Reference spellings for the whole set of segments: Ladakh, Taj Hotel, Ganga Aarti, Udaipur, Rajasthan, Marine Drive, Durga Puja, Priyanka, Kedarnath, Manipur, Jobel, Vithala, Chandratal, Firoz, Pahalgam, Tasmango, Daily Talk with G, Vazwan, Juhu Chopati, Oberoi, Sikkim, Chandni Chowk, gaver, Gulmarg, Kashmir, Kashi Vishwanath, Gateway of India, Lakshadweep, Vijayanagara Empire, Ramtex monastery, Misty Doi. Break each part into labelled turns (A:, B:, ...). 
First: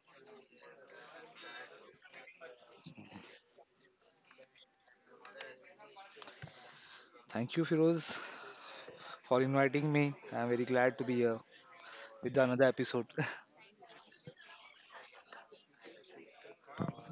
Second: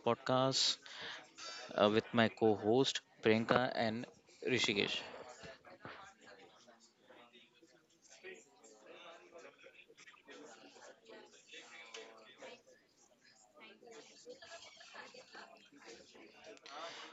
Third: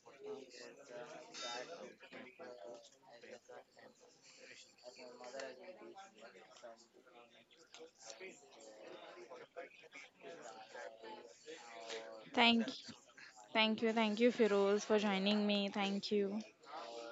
A: podcast with my co host Priyanka and Rishikesh.
B: Thank you, Firoz, for inviting me. I'm very glad to be here with
C: Thank,
B: another episode.
C: thank you, Firoz, for joining me. Thank you.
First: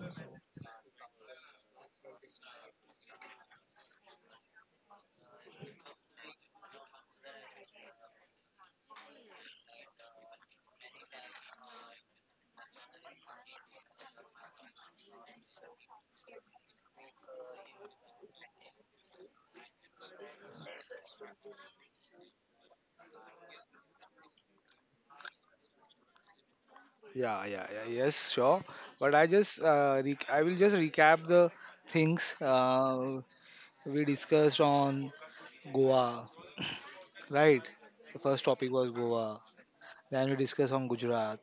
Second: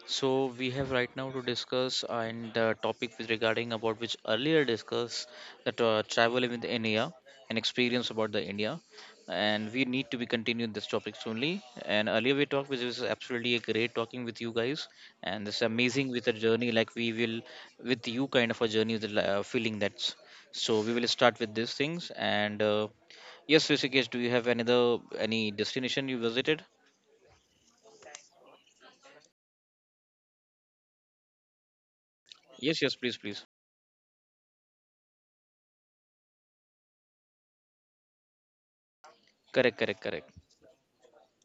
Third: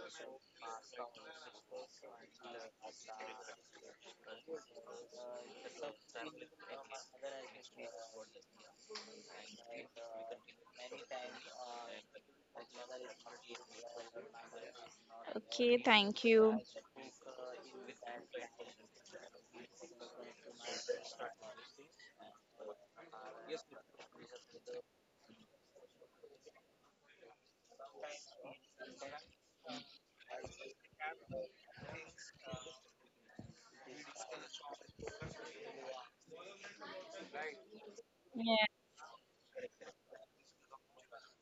A: So, we have right now to discuss and topic with regarding about which earlier discussed that travel with India and experience about the India. And we need to be continuing this topic soonly. And earlier we talked, which was absolutely a great talking with you guys. And this
C: Okay,
A: amazing
C: thank
A: with a
C: you.
A: journey like we will with you kind of a journey, with the feeling that's so we will start with these things and yes, Rishikesh, do you have another any destination you visited?
B: Yeah, yeah, yeah. Yes, sure. But I will just recap the things
A: Yes, yes, please, please.
B: we discussed on Goa, right? The first
C: Yeah,
B: topic was Goa.
A: Correct, correct, correct.
B: Then we discussed on Gujarat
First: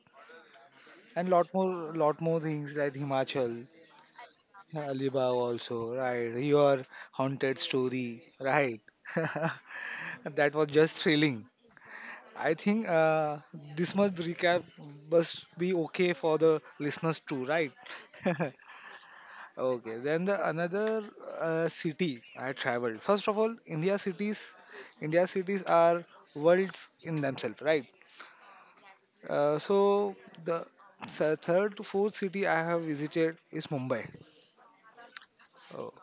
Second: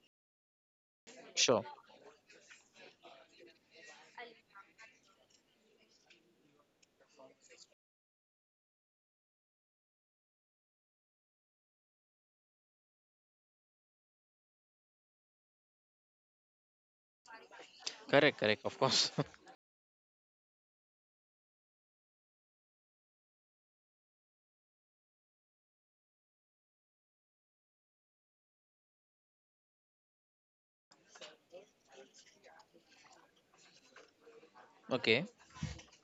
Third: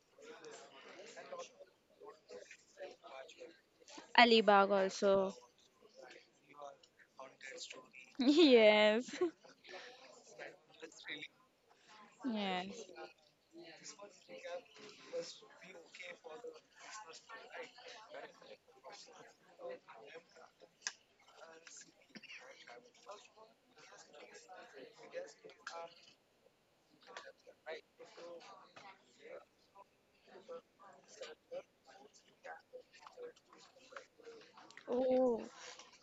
B: and lot
A: Sure.
B: more, lot more things like Himachal,
C: Alibag also.
B: Alibag also, right? Your haunted story, right?
C: Yes,
B: That was just thrilling. I think
C: yes.
B: this much recap must be okay for the listeners too, right?
A: Correct, correct, of course.
B: Okay, then the another city I traveled. First of all, India cities are worlds in themselves, right? So the third to fourth city I have visited is Mumbai.
A: okay.
C: Oh,
B: Oh,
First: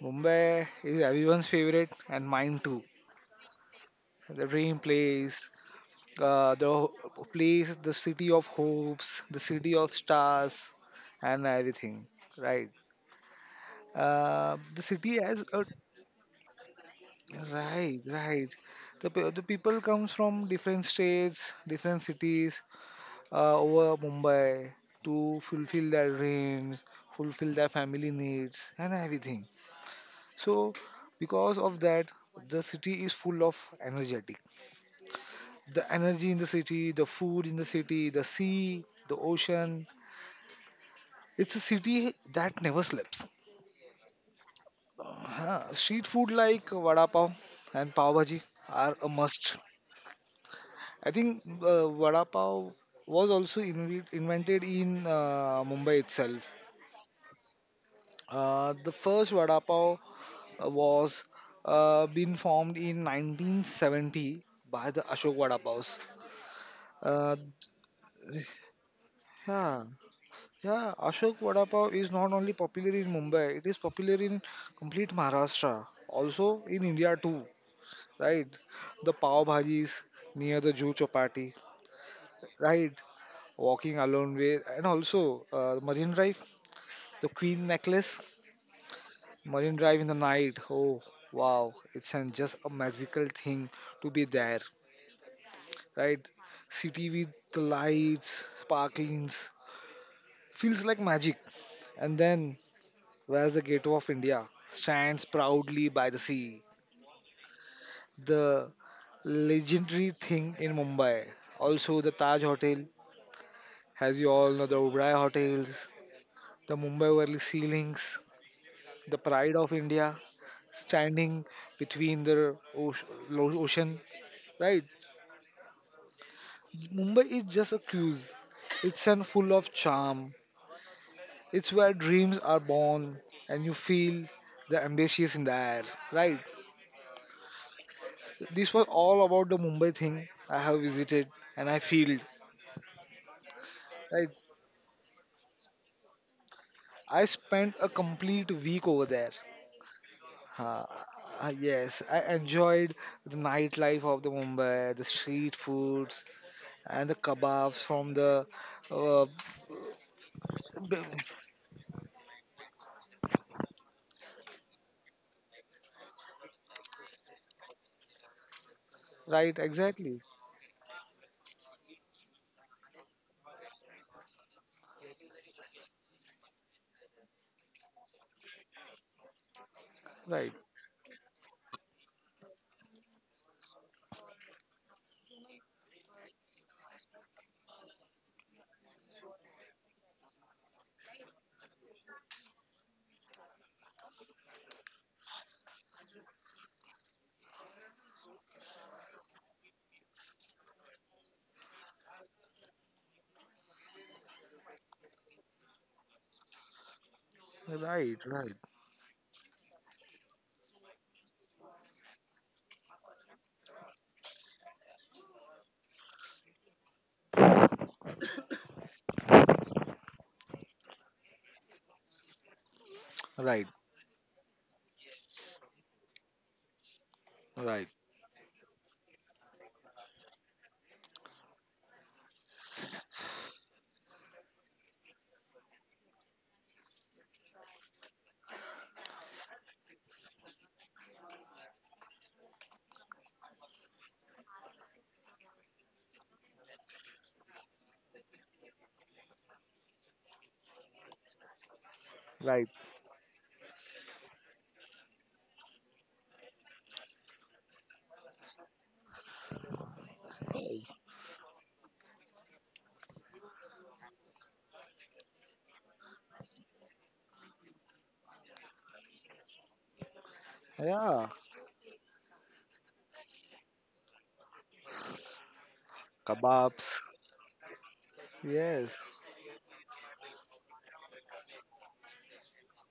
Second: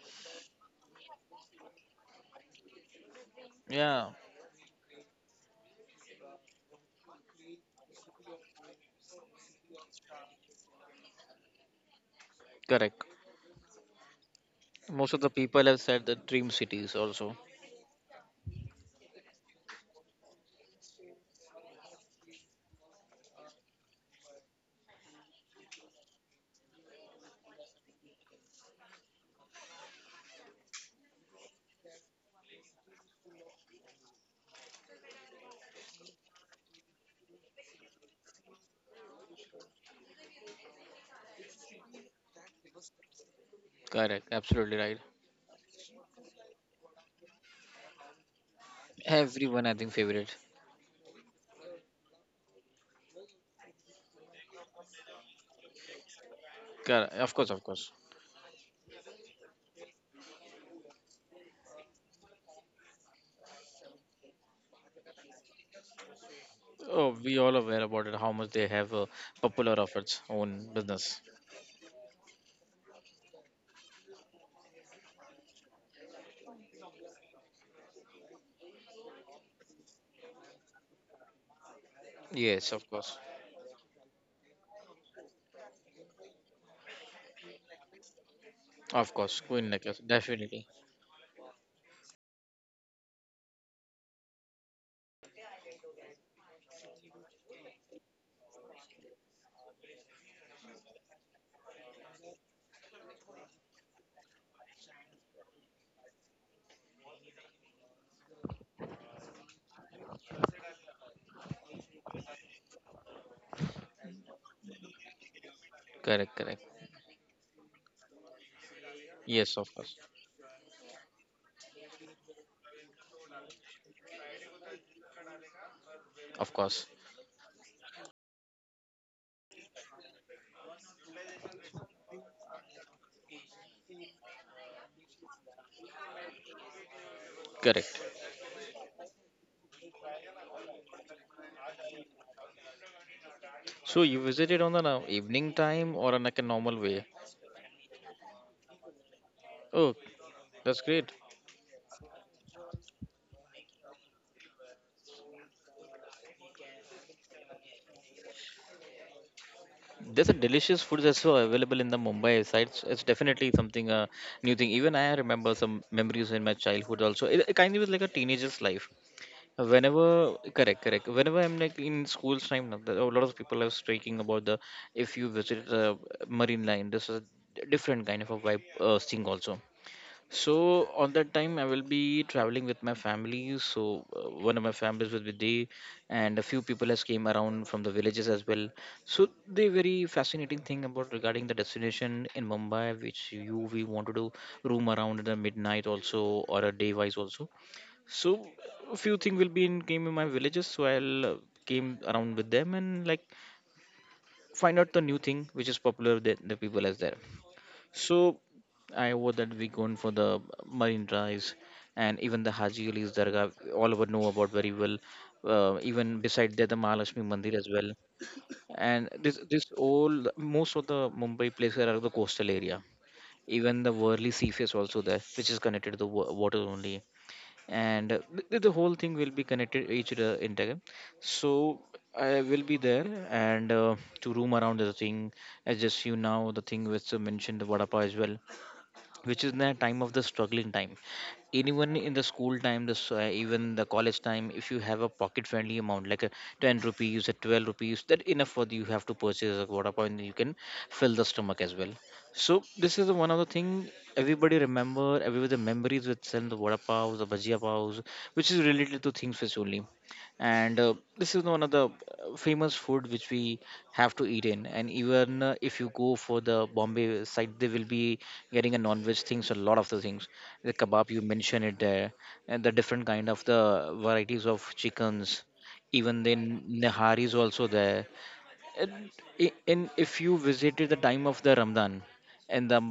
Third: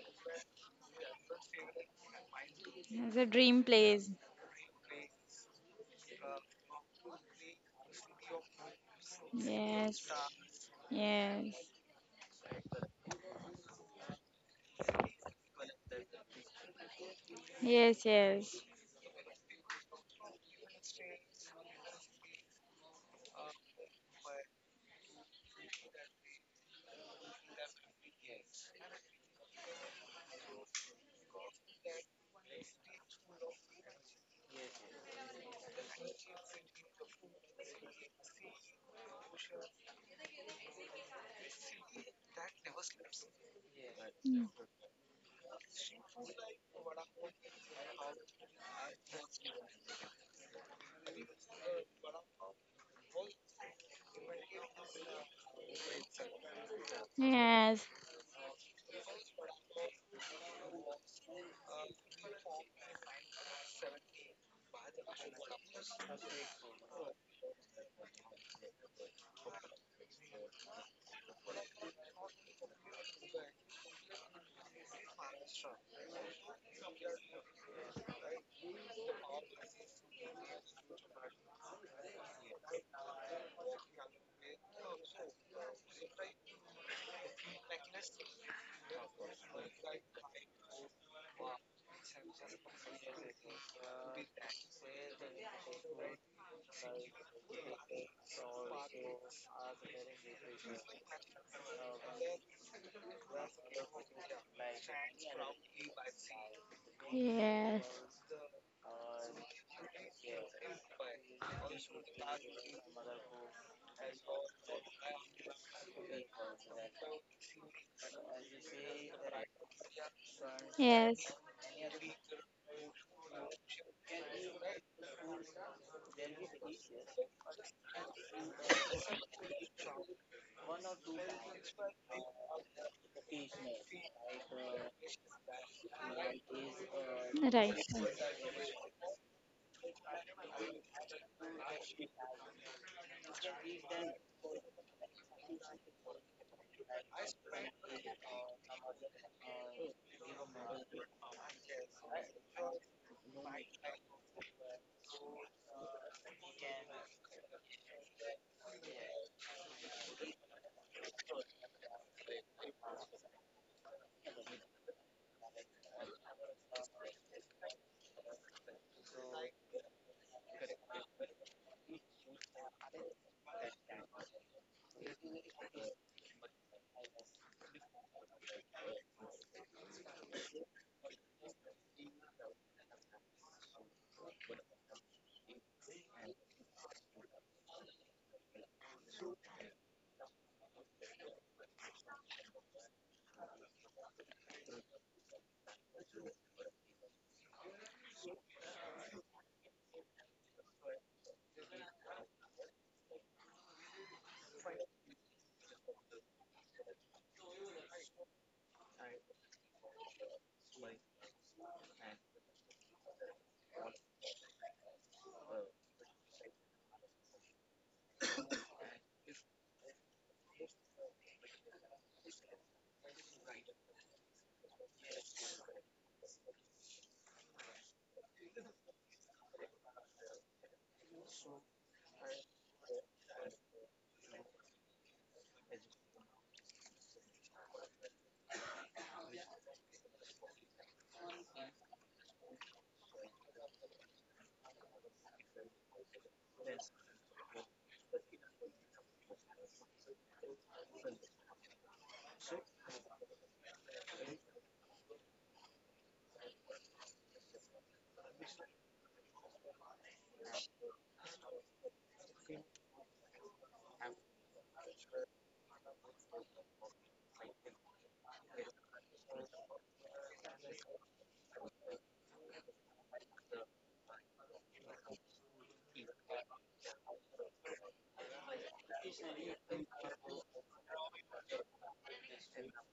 B: Mumbai is everyone's favorite and mine too.
C: it's a dream
A: Yeah,
C: place.
B: The dream place, uh, the ho- place, the city of hopes, the city of
C: Yes,
B: stars, and
C: yes,
B: everything, right?
A: correct.
B: The
A: Most
B: city
A: of the
B: has a.
A: people have said the dream cities also.
B: Right,
C: yes,
B: right.
C: yes,
B: The people comes from different states, different cities, over Mumbai to fulfill their dreams, fulfill their family needs, and everything. So, because of that, the city is full of energetic. The energy in the city, the food in the city, the sea, the ocean. It's a city that never sleeps.
A: Correct,
C: Mm.
A: absolutely right.
B: Huh. Street food like vada pav and pav bhaji are a must.
A: Everyone, I think, favorite.
B: I think vada pav was also invented in Mumbai itself.
A: Correct, of course, of
C: yes,
A: course.
B: The first vada pav was been formed in 1970 by the Ashok Vada Pavs.
A: Oh,
B: Uh,
A: we all aware about it, how much they have popular
B: yeah,
A: of its own
B: yeah,
A: business.
B: Ashok Vada Pav is not only popular in Mumbai, it is popular in complete Maharashtra, also in India too, right? The pav bhajis near the Juhu Chopati,
A: Yes, of
B: right?
A: course.
B: Walking alone way, and also Marine Drive, the Queen necklace,
A: Of course, Queen
B: Marine Drive
A: necklace,
B: in the night.
A: definitely.
B: Oh wow, it's an, just a magical thing to be there, right? City with the lights, sparklings, feels like magic. And then where's the Gateway of India? Stands proudly by the sea.
C: yes,
B: The legendary thing in Mumbai. Also the Taj Hotel, as you all know, the Oberoi hotels,
A: Correct, correct.
B: the Mumbai Worli ceilings, the pride
A: Yes,
B: of
A: of course.
B: India
C: yes.
B: standing between the ocean, right?
A: Of course.
B: Mumbai is just a cruise. It's an full of charm. It's where dreams are born and you feel the ambitious in the air, right?
C: Right.
A: Correct.
C: Right.
B: This was all about the Mumbai thing I have visited and I feel,
A: So you
B: right?
A: visited on an evening time or on like a normal way?
B: I spent a complete week over there.
A: Oh, that's
B: Uh,
A: great.
B: yes, I enjoyed the nightlife of the Mumbai, the street foods and the kebabs from the uh,
A: There's a delicious
B: b-
A: food that's so available in the Mumbai side. So it's definitely something new thing. Even I remember some memories in my childhood also. It kind of was like a teenager's life.
B: right, exactly,
A: Whenever, correct, correct. Whenever I'm like in school's time, now, there are a lot of people are speaking about the if you visit the marine line, this is a different kind of a vibe thing also.
B: right,
A: So on that time, I will be traveling with my family. So one of my families will with there, and a few people has came around from the villages as well. So the very fascinating thing about regarding the destination in Mumbai, which you we want to do room around in the midnight also or a day wise also. So a few thing will be in came in my villages, so I'll came around with them and like find out the new thing which is popular that the people has there.
B: right,
A: So
B: right,
A: I would that we going for the marine drives and even the Haji Ali's Dargah, all of us know about very well. Even beside there, the Mahalakshmi Mandir as well. And this all, most of the Mumbai places are the coastal area.
B: right,
A: Even the Worli Seaface also there, which is connected to the water only.
B: right,
A: And the whole thing will be connected each other integrated. So I will be there and to roam around the thing. As just you now, the thing which you mentioned, the Vadapa as well, which is the time of the struggling time, anyone in the school time the even the college time, if you have a pocket friendly amount like a 10 rupees a 12 rupees, that enough for the, you have to purchase a water point, you can fill the stomach as well. So
B: right.
A: this is the one of the thing. Everybody remember, everybody the memories with selling the water paws, the bhajia paws, which is related to things which only. And this is one of the famous food which we have to eat in. And even if you go for the bombay side there will be getting a non-veg things, a lot of the things, the kebab you
B: Yeah,
A: mentioned it there, and the different kind of the varieties of chickens, even the
B: kebabs.
A: nihari is also there.
B: Yes,
A: And, and if you visited the time of the ramadan and the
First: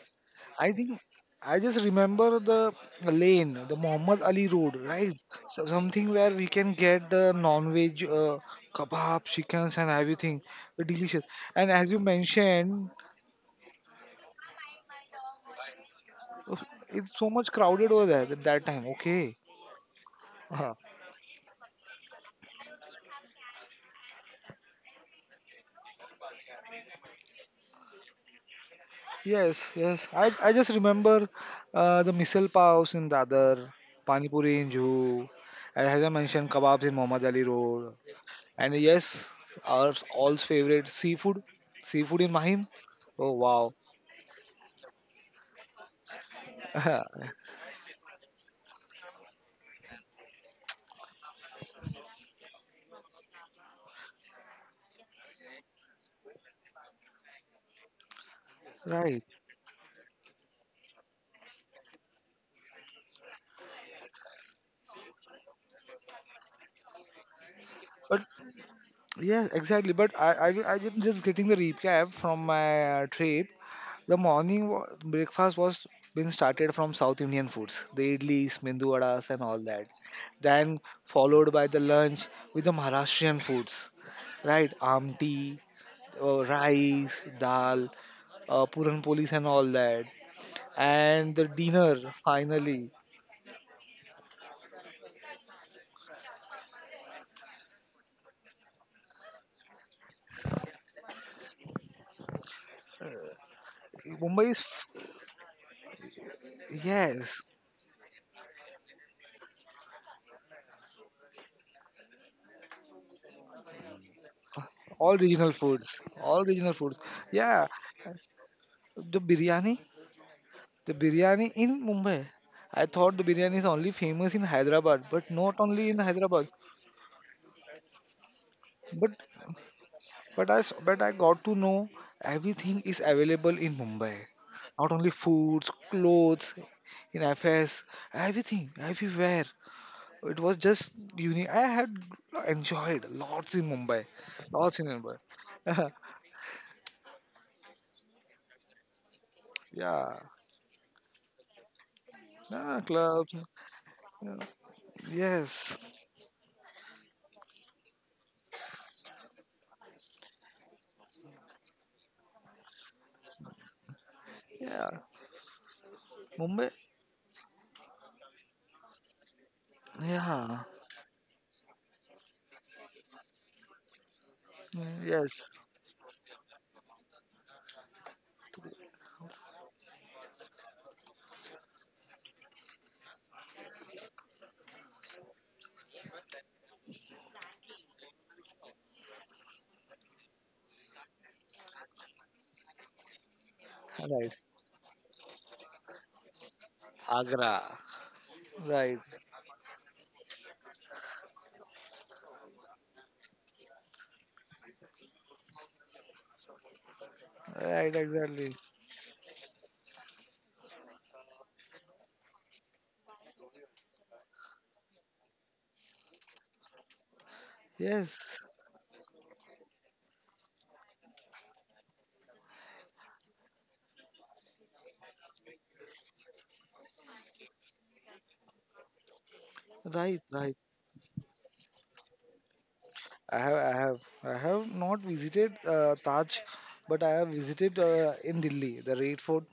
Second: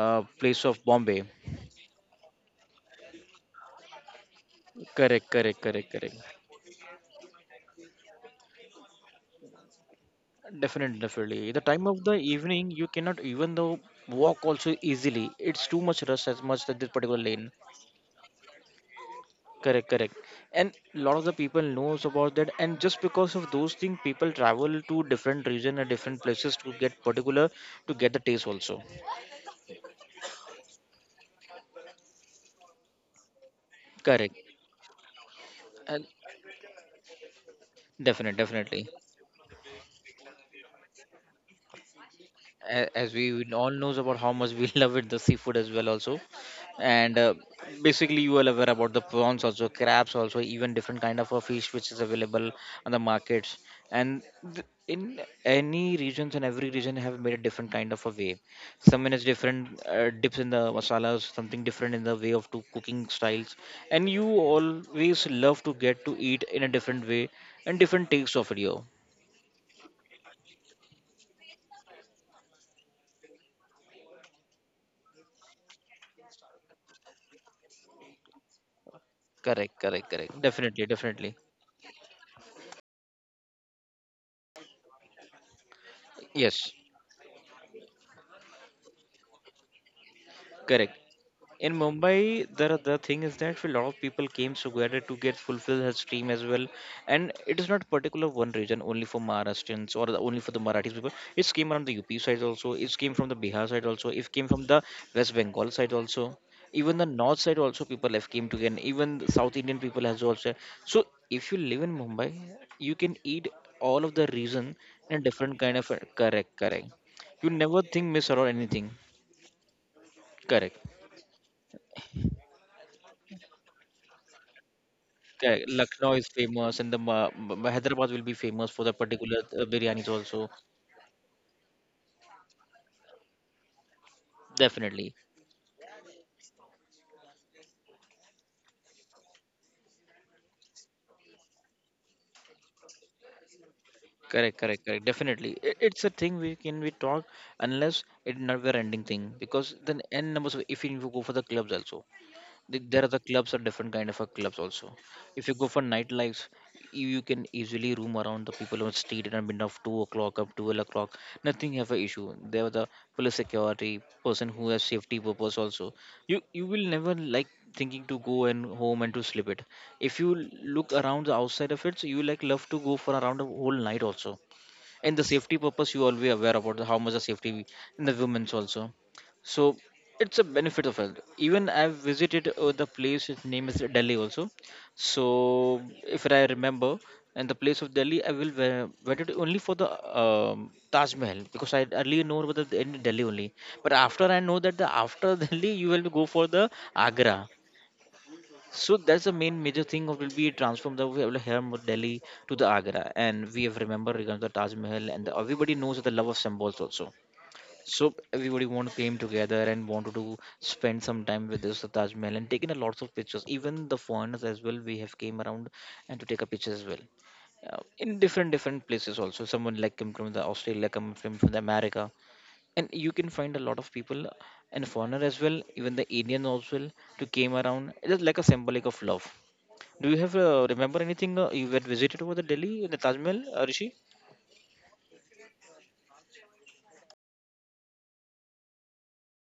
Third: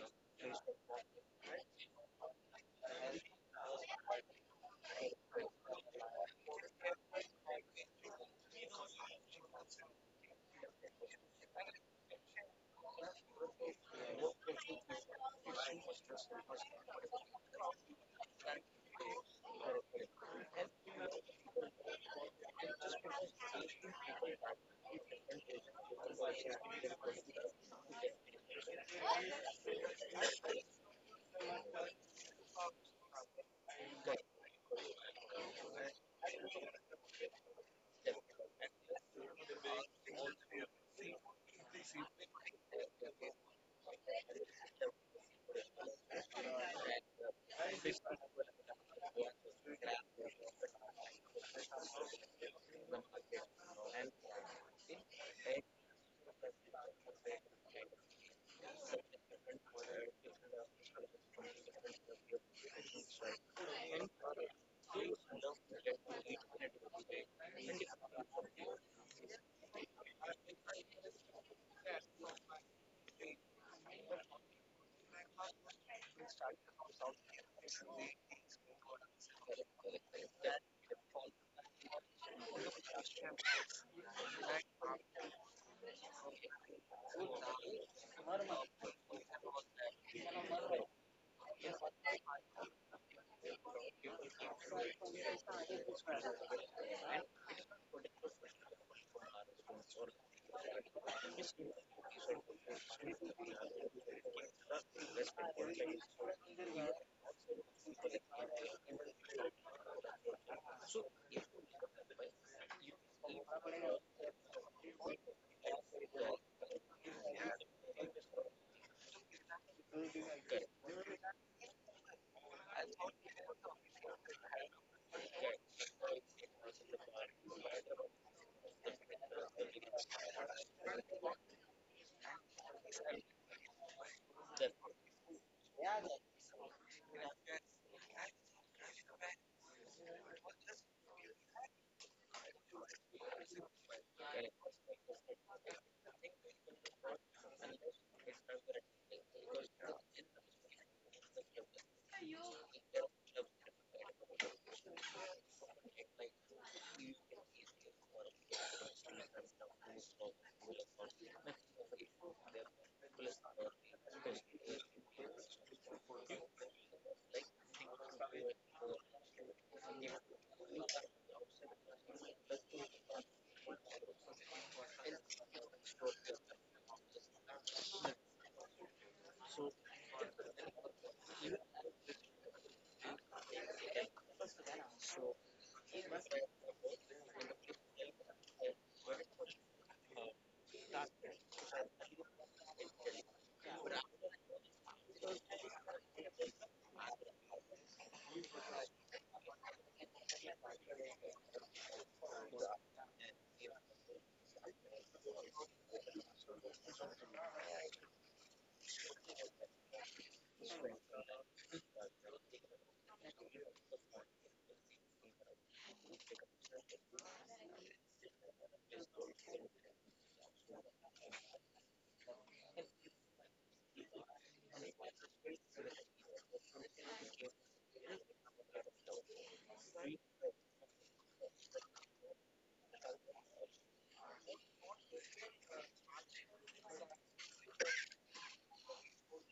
A: place
B: I
A: of
B: think
A: bombay,
B: I just remember the lane, the Muhammad Ali Road, right?
A: correct, correct,
B: So
A: correct,
B: something where
A: correct,
B: we can get the non-veg kebab, chickens, and everything.
A: definitely,
B: Delicious.
A: definitely. The
B: And
A: time
B: as you
A: of the evening you
B: mentioned,
A: cannot even though walk also easily, it's too much rush as much that this particular
B: it's so
A: lane.
B: much crowded over there at that time. Okay.
A: Correct, correct. And
B: Uh-huh.
A: lot of the people knows about that, and just because of those things, people travel to different region and different places to get particular to get the taste also.
B: Yes, yes. I just remember the missile paos in Dadar, Pani
A: Correct.
B: Puri in Juhu, and as
A: And
B: I mentioned, kebabs in Muhammad Ali Road. And
A: definitely.
B: yes, our all's favorite seafood in Mahim.
A: A- as we
B: Oh
A: would
B: wow.
A: all knows about how much we love it the seafood as well also. And basically you are aware about the prawns also, crabs also, even different kind of a fish which is available on the markets. And in any regions, and every region have made a different kind of a way. Some in
B: Right.
A: is different dips in the masalas, something different in the way of two cooking styles, and you always love to get to eat in a different way and different
B: But
A: takes of it yo.
B: yeah, exactly. But I am just getting the recap from my trip. The morning breakfast was been started from South Indian foods, the idlis, mendu vadas, and all
A: Correct,
B: that.
A: correct, correct,
B: Then
A: definitely, definitely,
B: followed by the lunch with the Maharashtrian foods, right? Amti,
A: yes,
B: rice, dal, puran polis, and all that.
A: correct.
B: And the
A: In
B: dinner
A: Mumbai, the
B: finally.
A: the thing is that a lot of people came together to get fulfill his dream as well, and it is not particular one region only for Maharashtrians or the, only for the Marathis people. It came from the UP side also. It came from the Bihar side also. It came
B: Mumbai is
A: from the
B: f-
A: West Bengal side also. Even the north
B: yes,
A: side also people have came together. Even the South Indian people has also. So if you live in Mumbai, you can eat all of the region
B: all
A: in a
B: regional
A: different kind of,
B: foods, all
A: correct,
B: regional
A: correct.
B: foods.
A: You
B: Yeah.
A: never think miss or anything,
B: the biryani
A: correct.
B: The biryani in Mumbai. I thought the biryani is only famous in Hyderabad, but not
A: Correct.
B: only in
A: Lucknow is
B: Hyderabad.
A: famous, and the Hyderabad will be famous for the
B: But
A: particular biryanis also.
B: but I got to know everything is available in Mumbai. Not only
A: Definitely.
B: foods, clothes, in FS, everything, everywhere. It was just unique. I had enjoyed lots in Mumbai,
A: Correct,
B: lots
A: correct,
B: in
A: correct.
B: Mumbai.
A: Definitely, it's a thing we can we talk unless it's never ending thing because
B: Yeah,
A: then
B: yeah,
A: n numbers. If you go for the clubs also, there are the
B: clubs.
A: clubs are different kind of a
B: Yeah.
A: clubs also, if you go for
B: Yes,
A: nightlife, you can easily roam around the people on street at midnight of 2 o'clock up 12 o'clock. Nothing have a issue. There are the police security person who has
B: yeah,
A: safety purpose also. You
B: Mumbai.
A: will never like thinking to go and home and to sleep it. If you
B: Yeah,
A: look around the outside of it, so you like love to go for around a whole night also,
B: mm,
A: in the
B: yes.
A: safety purpose you always aware about the- how much the safety in the women's also. So it's a benefit of health. Even I've visited the place its name is delhi also. So if I remember and the place of delhi I will visit only for the taj mahal, because I earlier know about the in delhi only, but after
B: Right.
A: I know that the after delhi you will go for the agra.
B: Agra.
A: So
B: Right.
A: that's the main major thing of will be transform the we will here from Delhi to the Agra, and we have remembered regarding the Taj Mahal, and the, everybody knows the love of symbols also.
B: Right.
A: So
B: Exactly.
A: everybody want came together and wanted to spend some time with this Taj Mahal and taken a lots of pictures. Even the foreigners as well, we have came around and to take a picture as well. In
B: Yes.
A: different places also, someone like come from the Australia, like come from, the America, and you can find a lot of people and foreigner as well, even the Indian as well, to came around. It is like a symbolic of love. Do you
B: Right.
A: have
B: Right.
A: remember anything you had visited over the Delhi, the Taj
B: I
A: Mahal,
B: have. I
A: Rishi?
B: have. I have not visited Taj, but I have visited in Delhi the Red Fort,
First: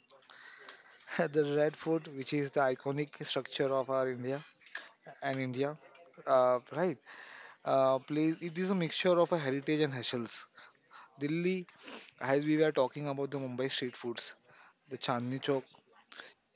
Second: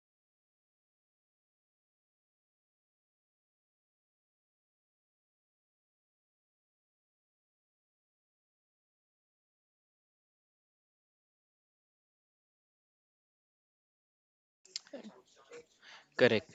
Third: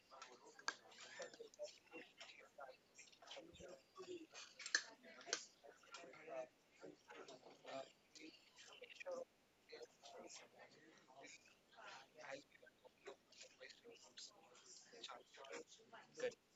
B: the Red Fort, which is the iconic structure of our India and India. Right. Place. It is a mixture of a heritage and hustles. Delhi, as we were talking about the Mumbai street foods, the Chandni Chowk,
A: Correct.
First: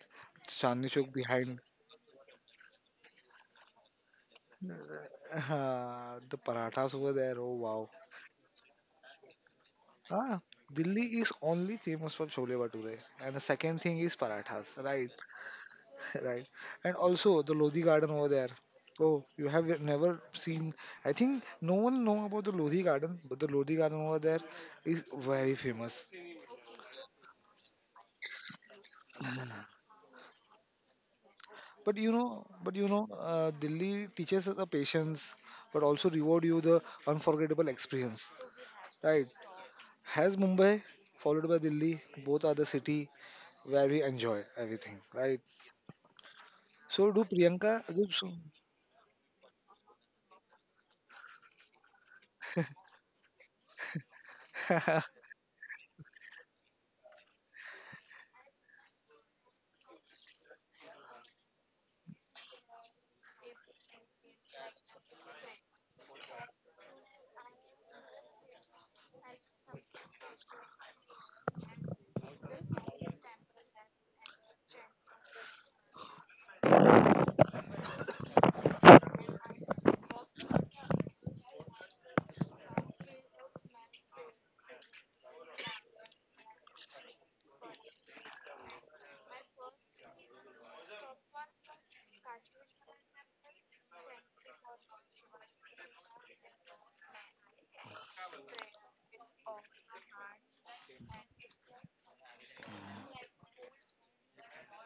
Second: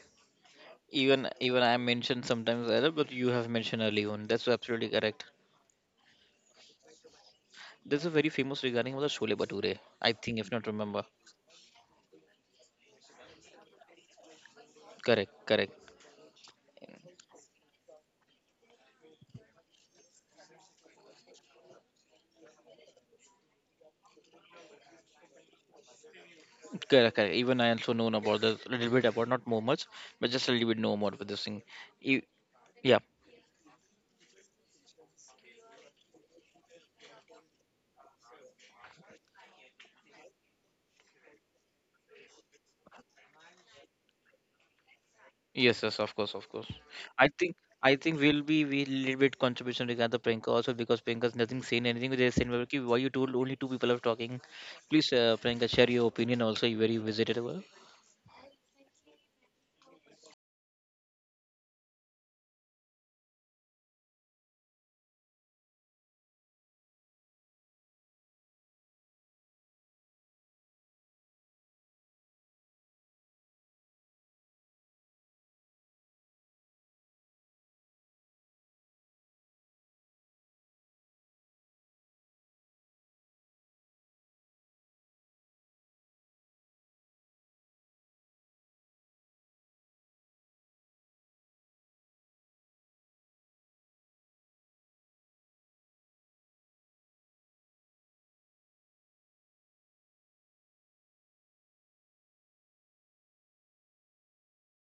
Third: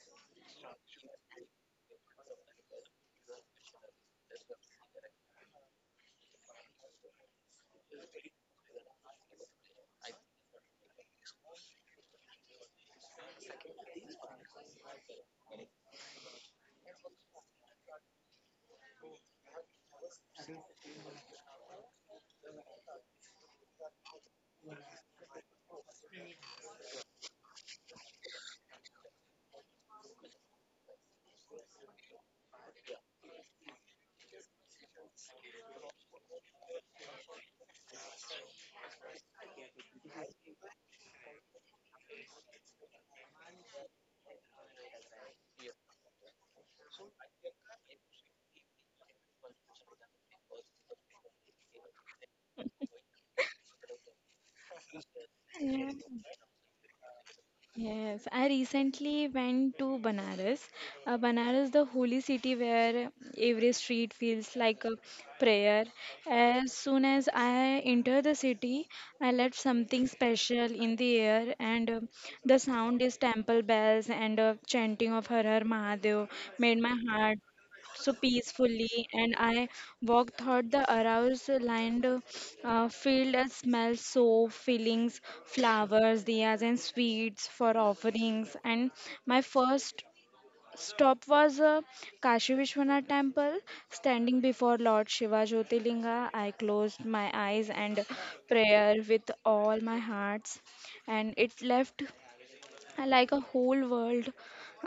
B: Chandni Chowk
A: Even
B: behind
A: even I mentioned sometimes earlier, but you have mentioned early on. That's absolutely correct.
B: the parathas over there. Oh wow.
A: There's a very famous regarding about the Shole Bature, I think,
B: Ah,
A: if not remember.
B: Delhi is only famous for chole bhature, and the second thing is parathas, right?
A: Correct, correct,
B: Right, and also the Lodhi Garden over there. Oh, you have never seen? I think no one know about the Lodhi Garden, but the Lodhi Garden over there is very famous.
A: correct, correct. Even I also known about this a little bit about not more much, but just a little bit know more about this thing. E- yeah.
B: Delhi teaches us the patience, but also reward you the unforgettable experience, right? Has Mumbai followed by Delhi, both are the city where we enjoy everything, right?
A: Yes, yes, of course, of course.
B: So do
A: I think
B: Priyanka.
A: I think we'll be we little bit contribution regarding the Priyanka also, because Priyanka's nothing saying anything. They saying, "Well, ki, why you told only two people are talking? Please, Priyanka, share
C: Yeah.
A: your opinion also. You very visitable.
C: Yes, I recently went to Banaras. Banaras, the holy city where every street feels like a prayer. As soon as I enter the city, I left something special in the air, and the sound is temple bells and chanting of Har Har Mahadev made my heart so peacefully, and I walked through the aroused lined field and smelled soap, fillings, flowers, diyas, and sweets for offerings. And my first stop was Kashi Vishwanath temple. Standing before Lord Shiva Jyotirlinga, I closed my eyes and prayer with all my hearts, and it left like a whole world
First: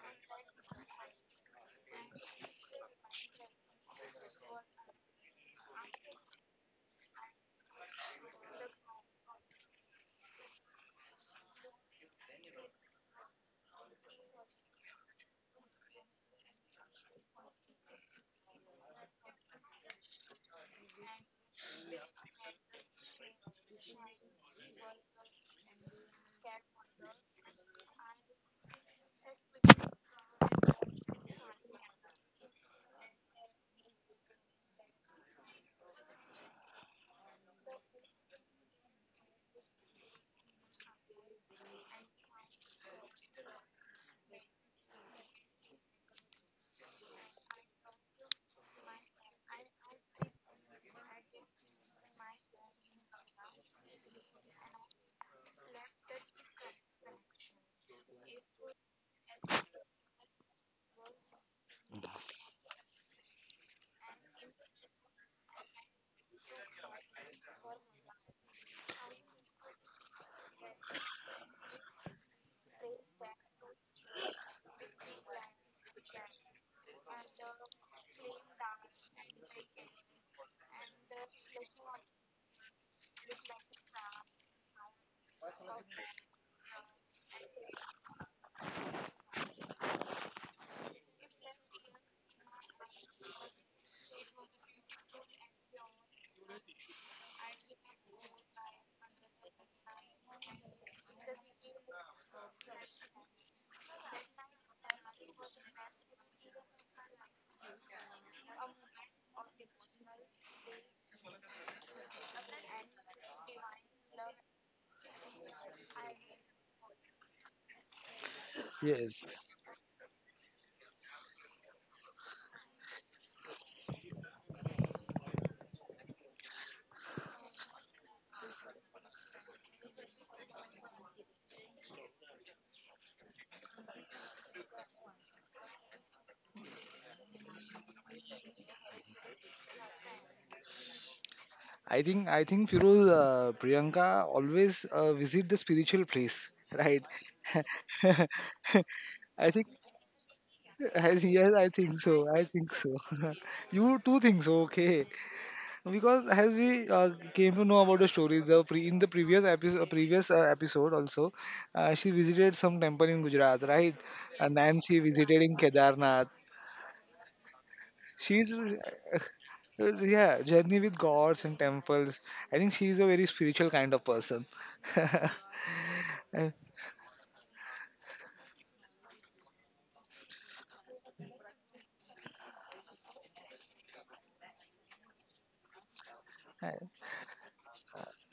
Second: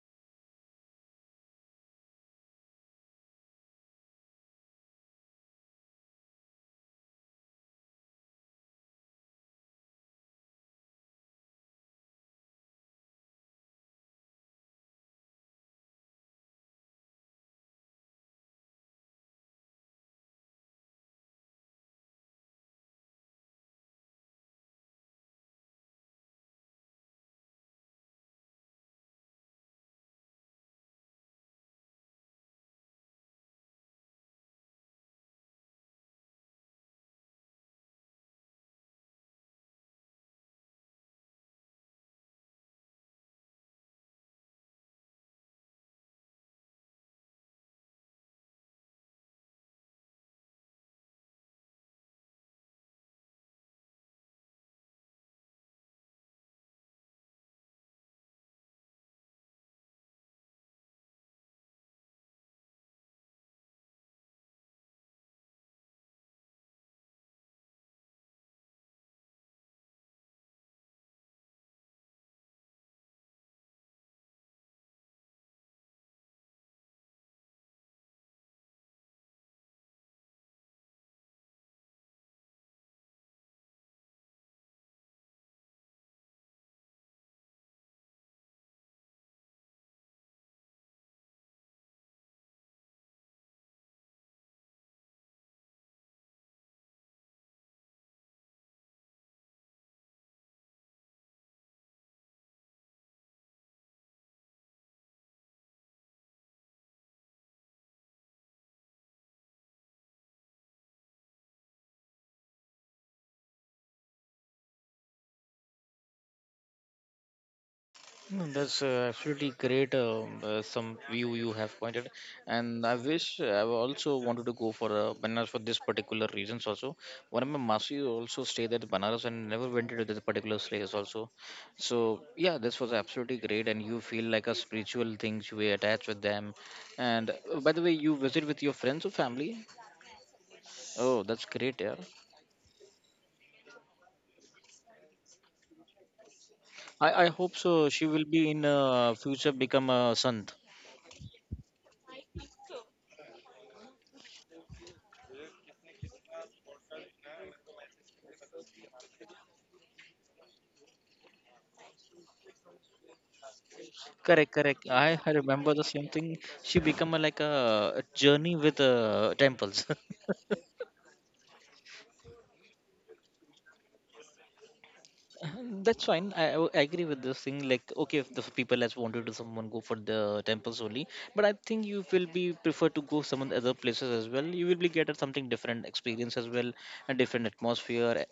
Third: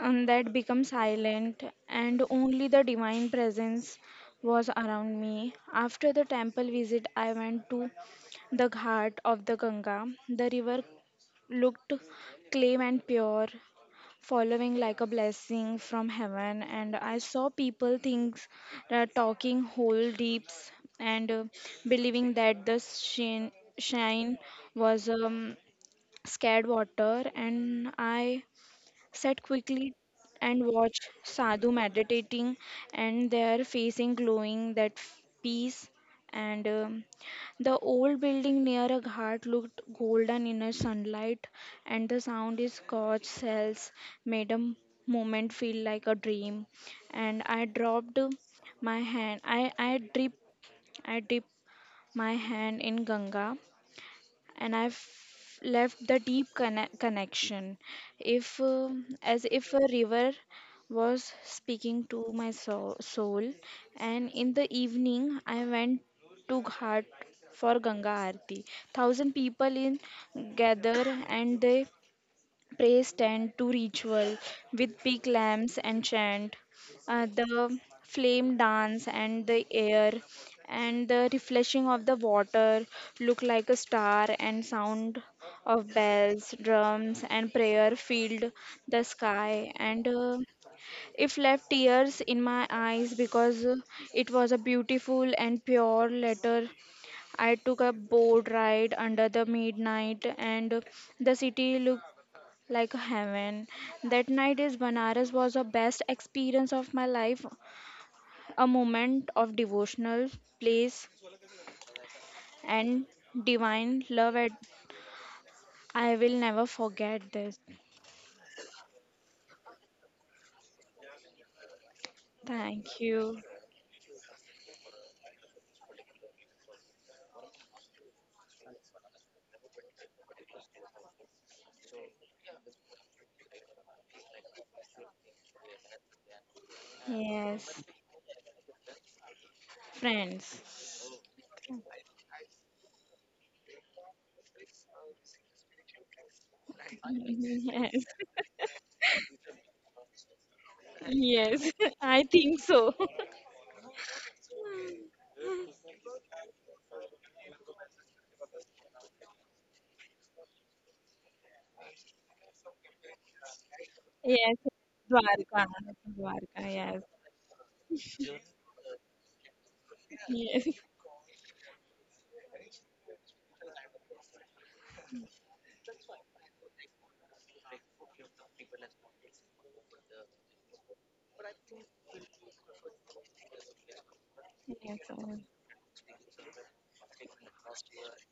C: that became silent, and only the divine presence was around me. After the temple visit, I went to the ghat of the Ganga. The river looked clean and pure, following like a blessing from heaven. And I saw people things talking whole deeps and believing that the shine was scared water. And I sat quickly and watched Sadhu meditating, and their facing glowing that peace. And the old building near a ghat looked golden in a sunlight, and the sound is scotch cells made a moment feel like a dream. And I dropped my hand. I drip. I dip my hand in Ganga and I've left the deep connection. If, As if a river was speaking to my soul, and in the evening I went to Ghat for Ganga Aarti. Thousand people in gather and they praise stand to ritual with big lamps and chant, the flame dance and the air and the refreshing of the water look like a star and sound of bells, drums and prayer filled the sky and if left tears in my eyes because it was a beautiful and pure letter. I took a boat ride under the midnight, and the city looked like heaven. That night is Banaras was the best experience of my life, a moment of devotional place and divine love. At, I will never forget this.
A: No, that's
B: Yes,
A: absolutely great. Some view you have pointed, and I
C: Thank
A: wish
C: you.
A: I also wanted to go for Banaras for this particular reasons. Also, one of my masi also stayed at Banaras and never went into this particular place. Also, so yeah, this was absolutely great, and you feel like a spiritual thing you were attached with them. And by the
C: Yes,
A: way, you visit with your friends or family.
C: friends.
A: Oh, that's great, yeah.
B: I think Firuz, Priyanka always visit the spiritual place, right?
A: I hope so. She will be in
B: I
A: future
B: think
A: become a sant.
B: I think yes, I
C: Yes, yes,
B: think so.
C: I
B: I
C: think
B: think
C: so.
B: so. You too think so, okay? Because as we came to know about the story, in the previous episode also, she visited some temple in Gujarat, right?
A: Correct,
B: And
C: Yes,
B: then
A: correct.
B: she
A: I
B: visited in
C: Dwarka,
A: remember the same thing.
B: Kedarnath.
C: Dwarka.
A: She
C: Yes,
A: become a, like a
B: She's
A: journey with temples.
B: Yeah,
C: yes,
B: journey with gods and temples. I think she is a very spiritual kind of person.
A: That's fine.
B: I
A: I agree with this thing. Like, okay, if the people has wanted to someone go for the temples only, but I think you will be prefer to go some other places as well. You will be
C: yes,
A: get a something different experience as well, a different atmosphere.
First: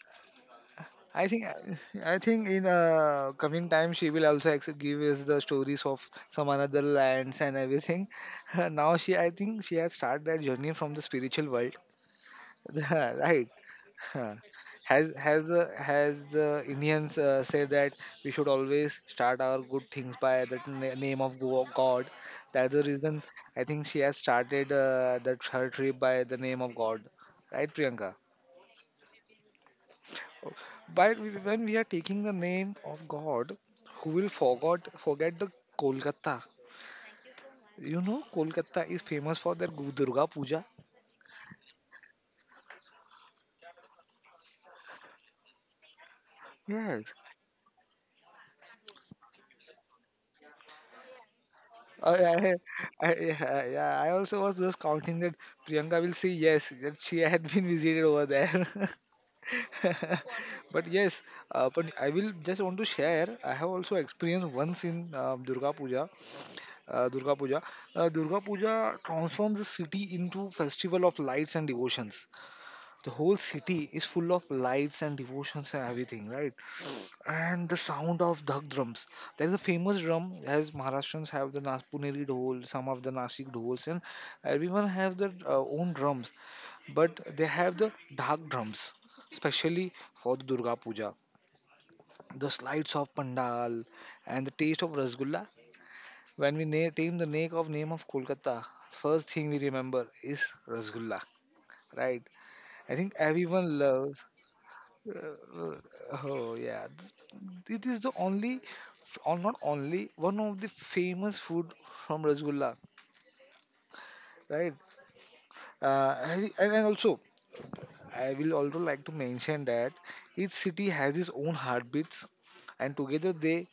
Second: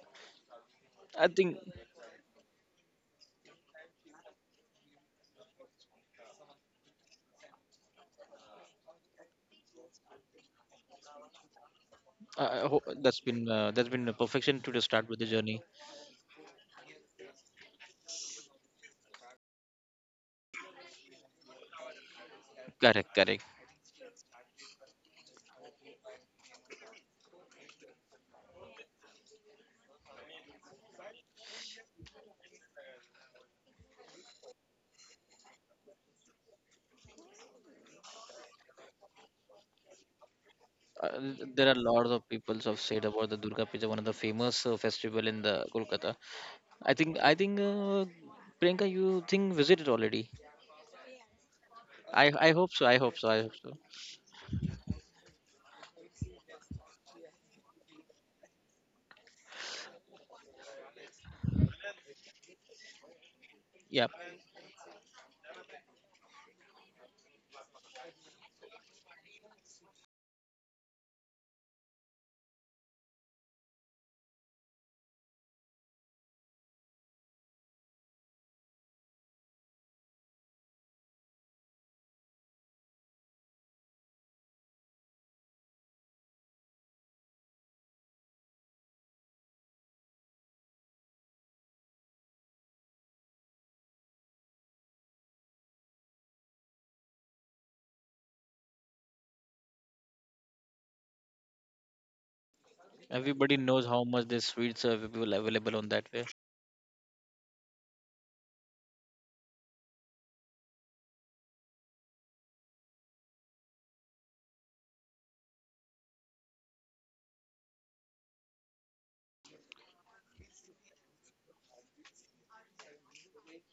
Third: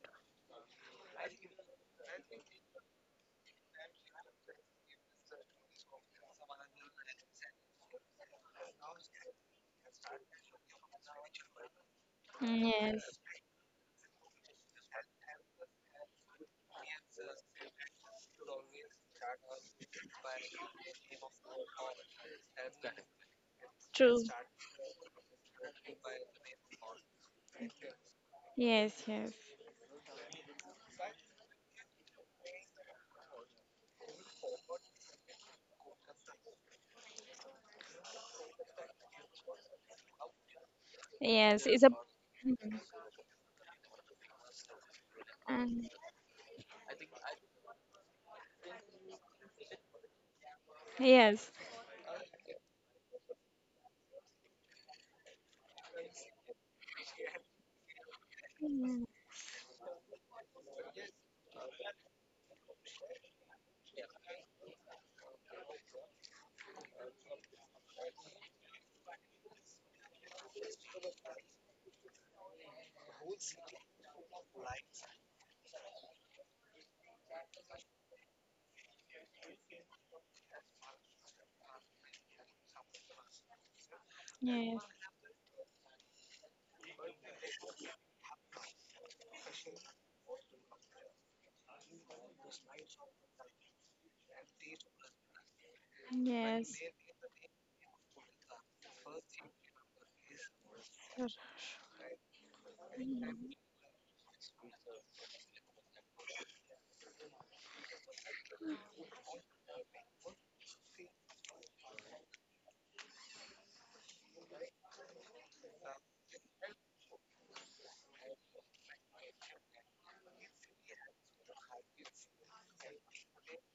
B: I
A: I
B: think
A: think
B: I think in coming time she will also give us the stories of some another lands and everything. Now she I think she has started that journey from the spiritual world.
A: I hope
C: yes.
B: Right.
A: that's been a
B: Huh.
A: perfection to just start
B: Has
A: with the
B: has
A: journey.
B: uh, has the Indians said that we should always start our good things by the name of God. That's the
A: Correct,
B: reason
A: correct.
B: I think she has
C: True.
B: started that her trip by the name of God, right, Priyanka?
C: Yes, yes,
B: Oh, but when we are taking the name of God, who will forgot forget the Kolkata? You know, Kolkata is famous for their Durga Puja.
C: yes.
A: There are
C: It's a
A: lots of people who have
C: Mm.
A: said about the Durga Puja, one of the famous festival in the
C: And
A: Kolkata.
B: Yes,
A: I think Priyanka, you think visited already.
C: Yes.
B: Uh,
A: I hope so. I hope so. I hope
B: yeah,
A: so.
B: yeah, I also was just counting that Priyanka will say yes, that she had been visited over there.
C: Mm,
B: But yes, but I will just want to share. I have also
A: Yeah,
B: experienced once in Durga Puja. Uh, Durga Puja, Durga Puja transforms the city into festival of lights and devotions. The whole city is full of lights and devotions and everything, right? And the sound of dhak drums. There is a famous drum as Maharashtrians have the Puneri dhol, some of the Nasik dhols, and
C: Yes.
B: everyone has their own drums. But they have the dhak drums, especially for the Durga Puja. The slides of pandal and the taste of rasgulla. When we
C: Yes.
B: name the name of Kolkata, first thing we remember is rasgulla, right? I think
A: everybody
B: everyone
A: knows how
B: loves.
A: much this sweets are available
B: Uh,
A: on that way.
B: oh yeah, it is the only, or not only one of the famous food from Rasgulla, right? And also, I will also like to mention that each city has its own heartbeats, and together they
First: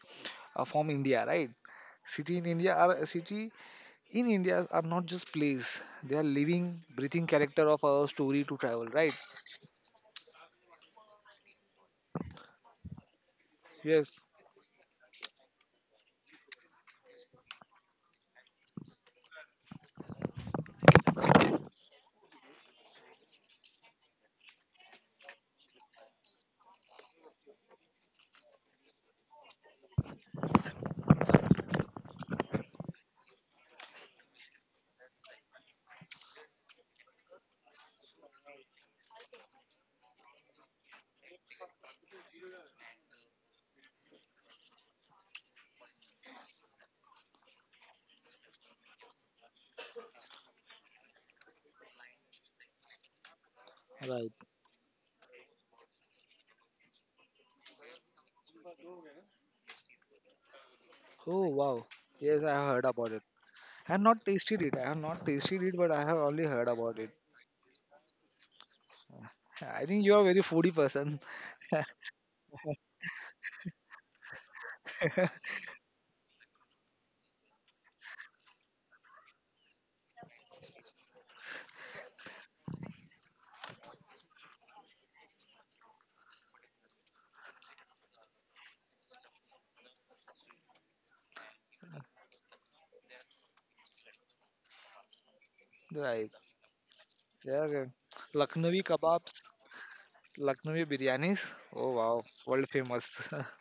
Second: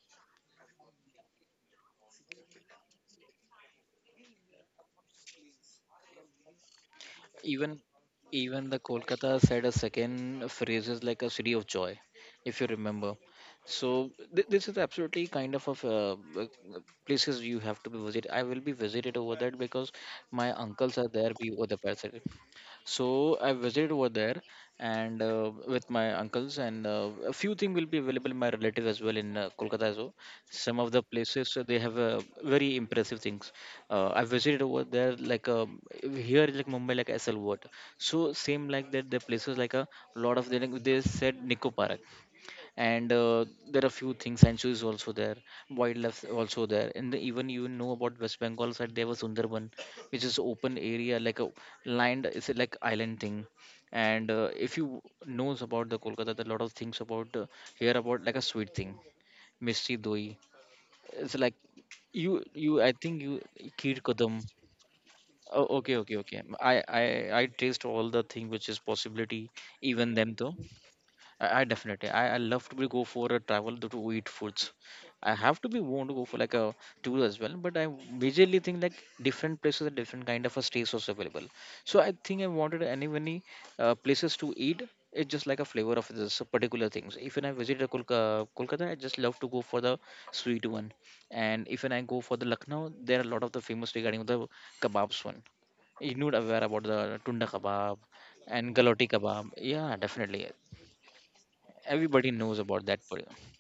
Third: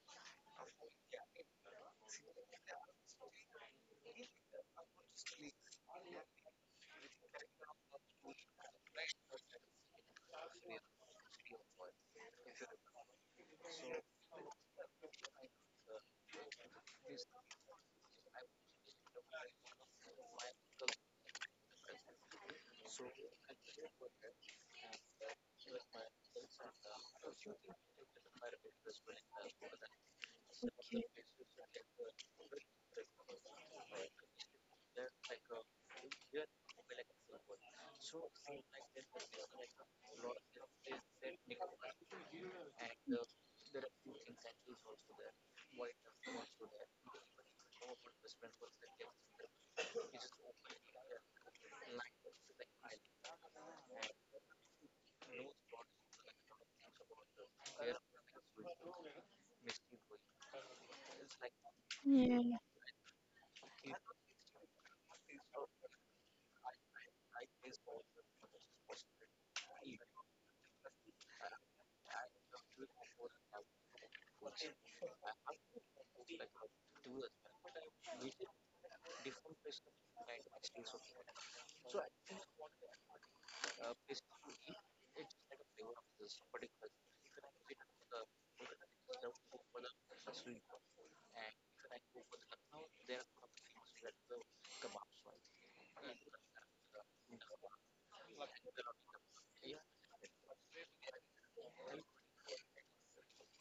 B: form India, right? City in India are not just place; they are living, breathing character
A: Even
B: of our story to
A: even the
B: travel, right?
A: Kolkata said a second phrase is like a city of joy, if you remember. So
B: Yes,
A: this is absolutely kind of uh, places you have to be visit. I will be visited over that because my uncles are there be over the person. So I visited over there and with my uncles and a few things will be available in my relatives as well in Kolkata. So some of the places they have very impressive things. I visited over there like here is like Mumbai like SL Water. So same like that, the places like a lot of they said Nico Park and there are few things Sancho is also there, wildlife is also there, and even you know about West Bengal side there was Sundarban, which is open area like a land, it's like island thing. And
B: right.
A: if you knows about the Kolkata, there are a lot of things about here, about like a sweet thing, Misty Doi. It's
B: Oh
A: like,
B: wow,
A: you
B: yes, I
C: Yeah.
A: you
B: heard
A: I
B: about
A: think
B: it.
A: you
B: I
A: Kheer
B: have not
A: Kadam.
B: tasted it. I have not tasted it,
A: Oh,
B: but
A: okay,
B: I have
A: okay, okay.
B: only heard
A: I,
B: about
A: I
B: it.
A: I taste all the thing which is possibility,
B: I think
A: even
B: you are a
A: them
B: very
A: though.
B: foodie person.
A: I definitely, I love to be go for a travel to eat foods. I have to be want to go for like a tour as well, but I majorly think like different places and different kind of a stays was available. So I think I wanted any many places to eat. It's just like a flavor of this particular things. If when I visit a Kolkata, I just love to go for the sweet one, and if when I go for the Lucknow, there are a lot of the famous regarding the kebabs one. You know
B: Right.
A: aware about the tunda
B: Yeah. Yeah.
A: kebab and
B: Lucknowi
A: galoti
B: kebabs,
A: kebab. Yeah, definitely.
B: Lucknowi biryanis. Oh wow,
A: Everybody knows
B: world
A: about that.
B: famous.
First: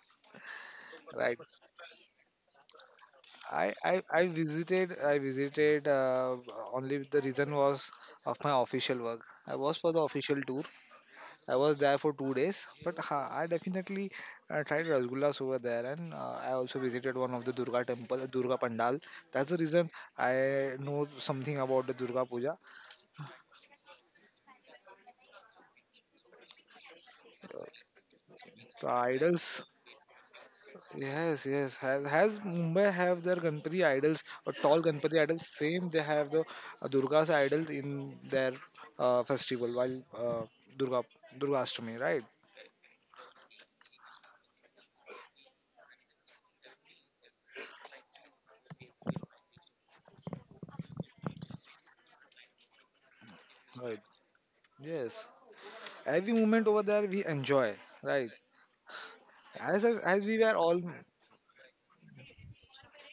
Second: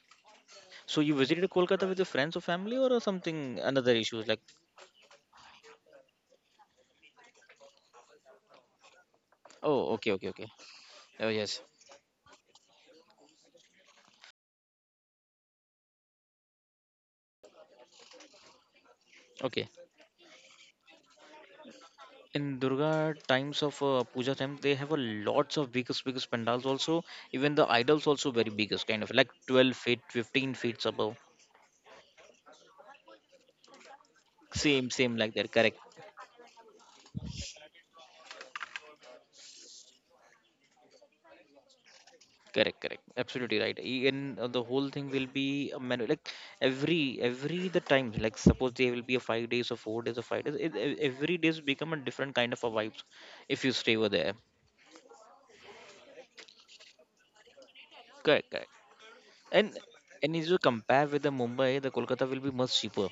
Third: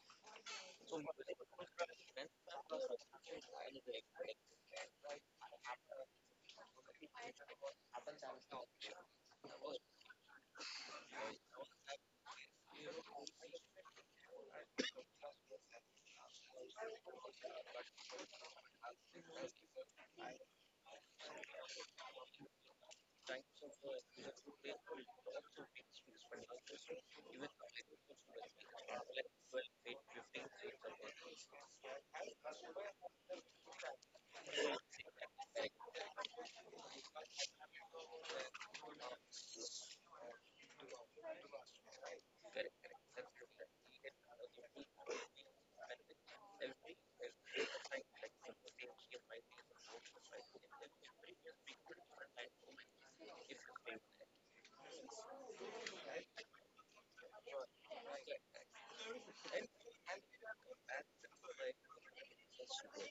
A: So you
B: Right.
A: visited Kolkata with your friends or family or something, another issues like,
B: I visited Only the reason was of my official work. I was
A: oh,
B: for the
A: okay, okay,
B: official
A: okay.
B: tour.
A: Oh,
B: I
A: yes.
B: was there for 2 days, but ha, I definitely tried rasgullas over there, and I also visited one of the Durga temple, Durga Pandal. That's the
A: Okay.
B: reason I know something about the Durga
A: In
B: Puja.
A: Durga times of puja time, they have a lots of biggest, biggest pandals also. Even the idols also very biggest,
B: The
A: kind of like
B: idols,
A: 12 feet, 15 feet above.
B: yes, yes, has Mumbai have their Ganpati idols or tall
A: Same, same
B: Ganpati
A: like
B: idols?
A: that. Correct.
B: Same, they have the Durga's idols in their festival while Durga Durga Ashtami, right?
A: Correct, correct. Absolutely right. And the whole thing will be a manual. Like every the time, like suppose there will be a 5 days or 4 days or 5 days. Every days become a different kind of a vibes if you stay
B: Right.
A: over there.
B: Yes. Every moment over there we enjoy, right?
A: Correct, correct. And
B: As
A: and
B: we
A: if
B: were
A: you
B: all.
A: compare with the Mumbai, the Kolkata will be much cheaper.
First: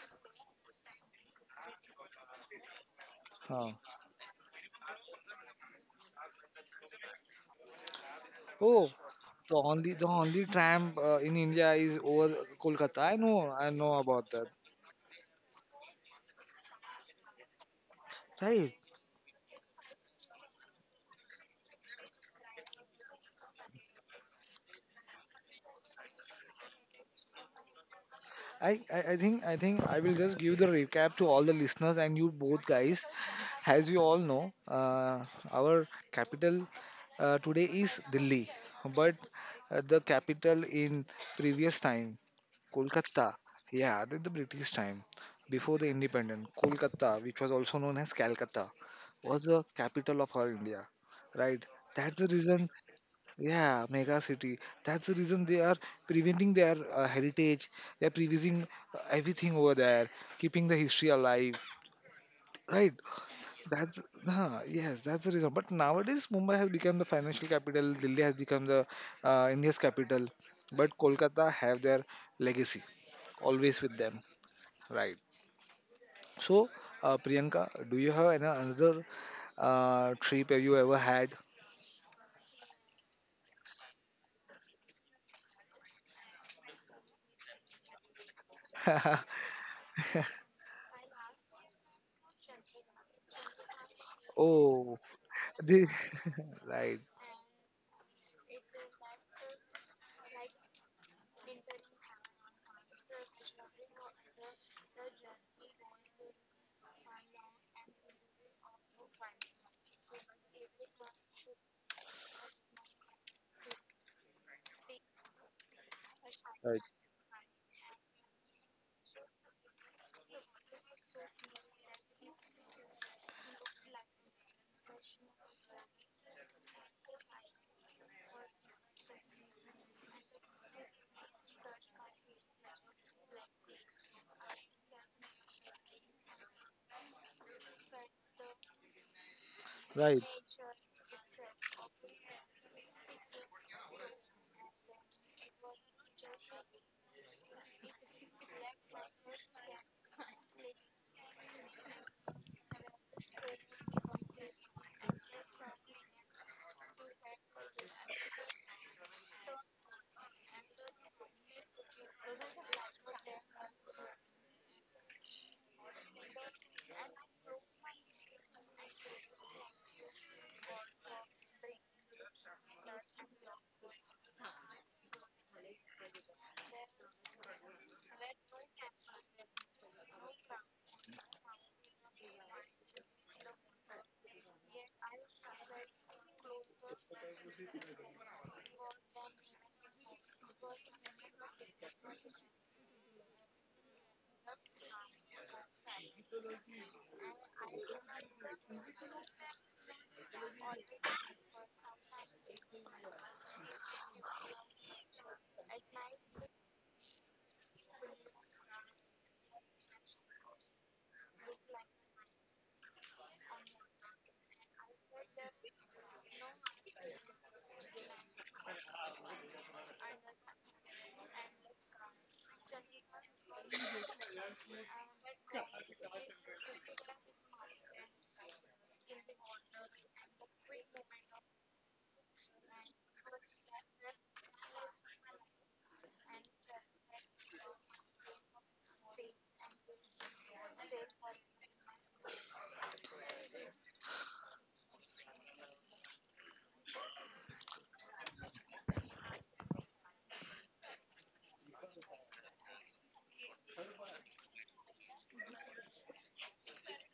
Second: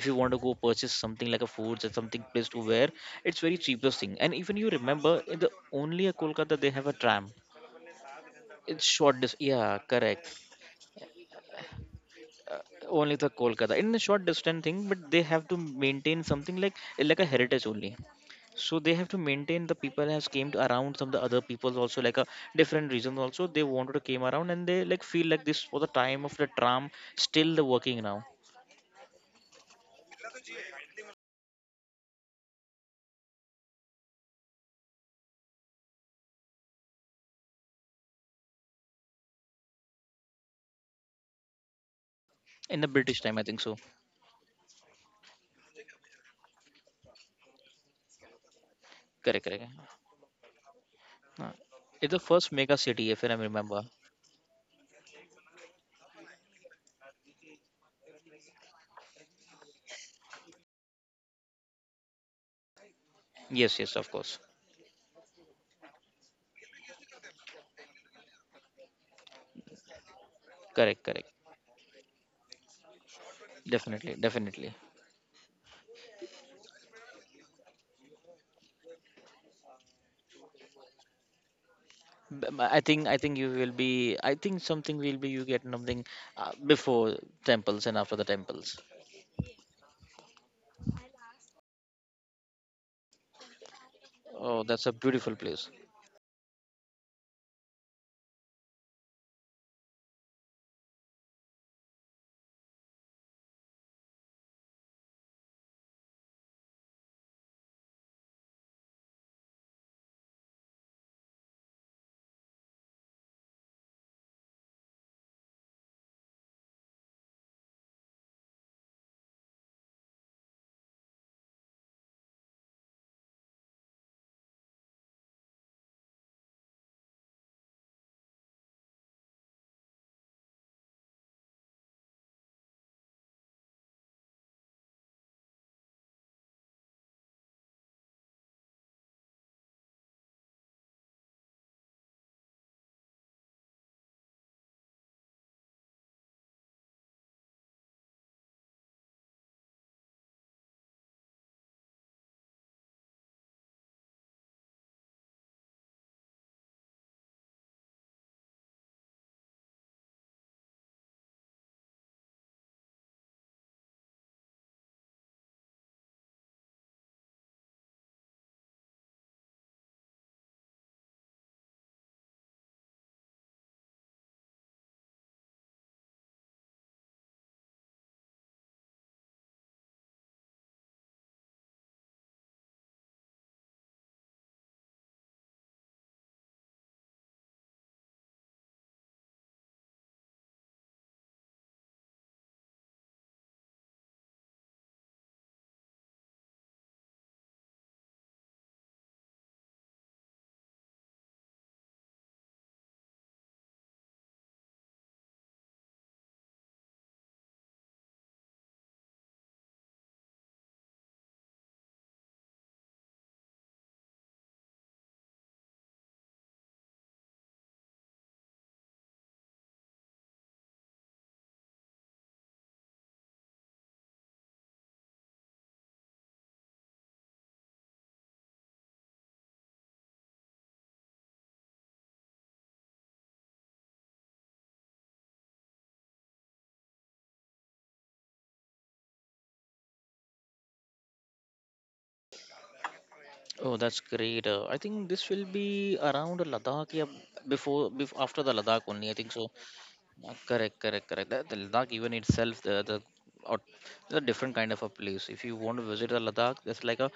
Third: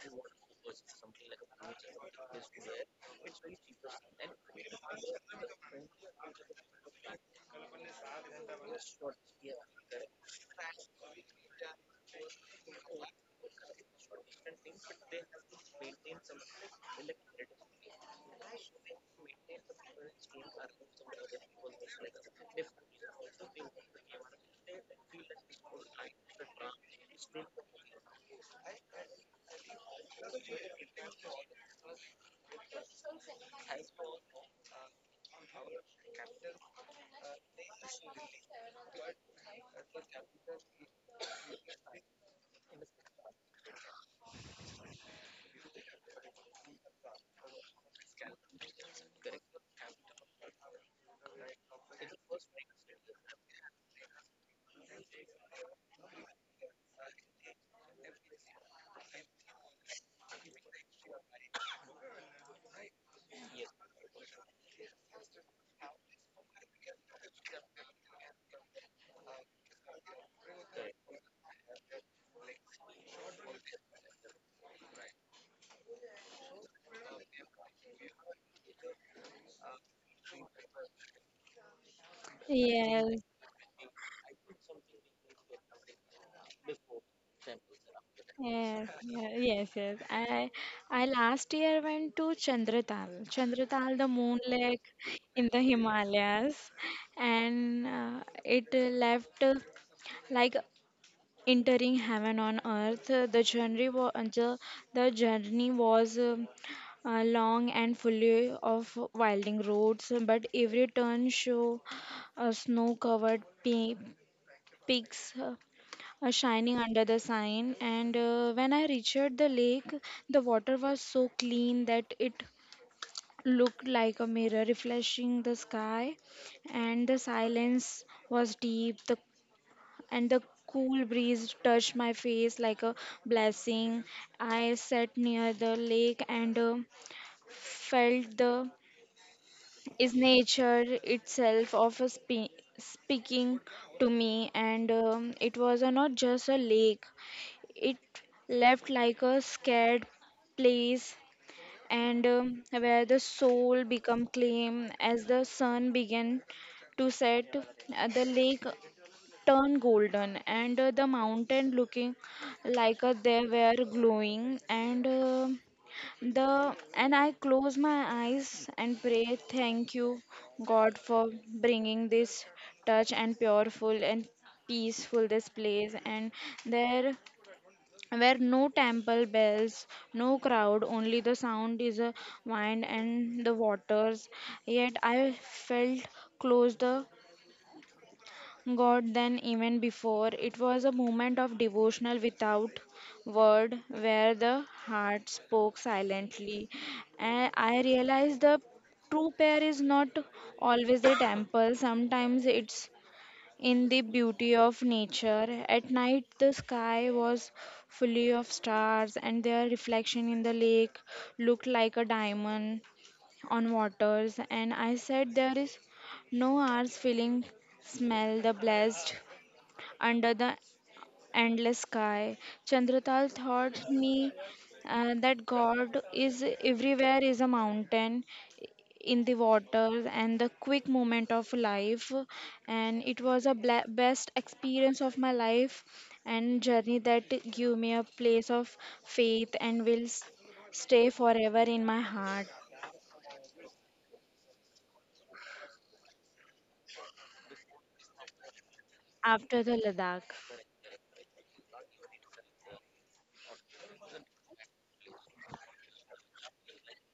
A: If you want to go purchase something like a foods or something place to wear, it's very
B: Huh.
A: cheapest thing. And even you remember in the only a Kolkata they have a tram. It's
B: Oh,
A: short distance.
B: the
A: Yeah,
B: only the
A: correct.
B: only tram in India is over
A: uh,
B: Kolkata.
A: Only the
B: I
A: Kolkata in
B: know
A: the short
B: about that.
A: distance thing, but they have to maintain something like a heritage only.
B: Right.
A: So they have to maintain the people has came to around some of the other peoples also like a different reasons also they wanted to came around, and they like feel like this for the time of the tram still the working now
B: I think I will just give the recap to all the listeners and you both guys. As you all know, our capital today is Delhi, but the capital in previous time,
A: in the British
B: Kolkata,
A: time, I think so.
B: yeah, the British time, before the independence, Kolkata, which was also known as Calcutta,
A: Correct,
B: was
A: correct.
B: the capital of our India,
A: Uh,
B: right?
A: It's the
B: That's the
A: first
B: reason,
A: mega city if I remember.
B: yeah, mega city. That's the reason they are preventing their heritage. They are preserving everything over there, keeping the history alive. Right?
A: Yes, yes,
B: That's
A: of course.
B: yes, that's the reason. But nowadays, Mumbai has become the financial capital. Delhi has become the India's capital. But
A: Correct, correct.
B: Kolkata have their legacy, always with
A: Definitely,
B: them.
A: definitely.
B: Right. So, Priyanka, do you have another trip have you ever had?
A: I think I
C: Yes.
A: think you will be, I think something will be you get something before temples and after the temples.
C: Yes. yeah, Yes. Yes. I last year went to Chandratal. Chandratal, the moon
A: Oh, that's a
C: lake
B: Oh,
A: beautiful
C: in the
A: place.
B: the,
C: Himalayas,
B: right.
C: and it left like entering heaven on earth. The journey was long and full of winding roads, but every turn showed snow-covered peaks shining
B: right,
C: under the sign. And when I reached the lake, the water was so clean that it looked like a mirror reflecting the sky and the silence was deep the and the cool breeze touched my face like a blessing. I sat near the lake and felt the is
B: right,
C: nature itself of a speaking to me and it was not just a lake. It left like a scared place and where the soul become claim as the sun began to set the lake turned golden, and the mountain looking like they were glowing. And I close my eyes and pray, thank you, God, for bringing this touch and pureful and peaceful this place. And there were no temple bells, no crowd, only the sound is a wind and the waters. Yet I felt close the God then even before. It was a moment of devotional without word where the heart spoke silently. And I realized the true prayer is not always the temple, sometimes it's in the beauty of nature. At night, the sky was fully of stars, and their reflection in the lake looked like a diamond on waters, and I said there is no hours feeling smell the blast under the endless sky. Chandratal thought me that God is everywhere is a mountain in the water and the quick moment of life, and it was a best experience of my life and journey that give me a place of faith and will stay forever in my heart.
A: Oh, that's great. I think this will be around Ladakh, yeah, before after the Ladakh only. I think so.
C: After the Ladakh.
A: Correct, correct, correct. The Ladakh even itself, the or the different kind of a place. If you want to visit the Ladakh, it's like a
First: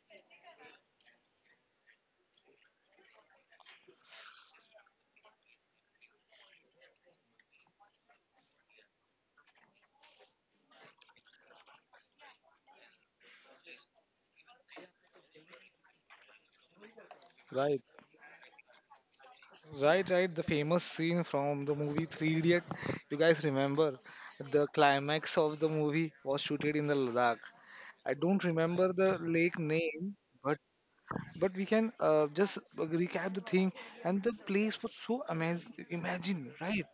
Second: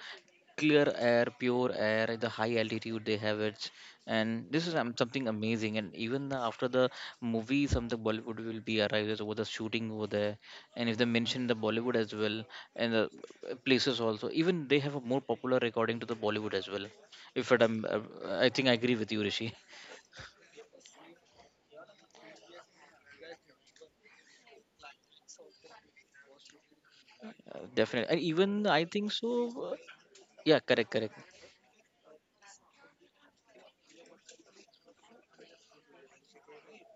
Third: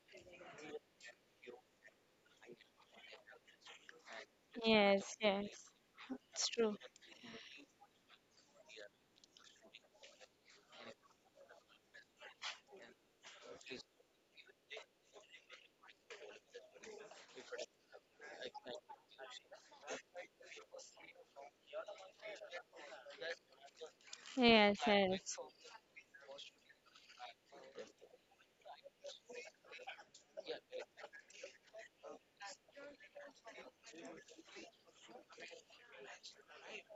A: clear air, pure air. The high altitude they have it, and this is
C: Yes,
A: something
C: yes.
A: amazing. And even the,
C: It's
A: after
C: true.
A: the movie, something Bollywood will be arrives over the shooting over there, and if they mention the Bollywood as well and the places also, even they have a more popular according to the Bollywood as well. If it,
B: right,
A: I think I agree with you, Rishi.
B: right. The famous scene from the movie Three Idiot. You guys remember the
C: Yes,
B: climax
C: yes.
B: of the movie was shooted in the Ladakh.
A: Definitely.
B: I
A: And
B: don't
A: even I
B: remember
A: think
B: the lake
A: so.
B: name, but
A: Yeah, correct, correct.
B: we can just recap the thing. And the place was so amazing. Imagine, right?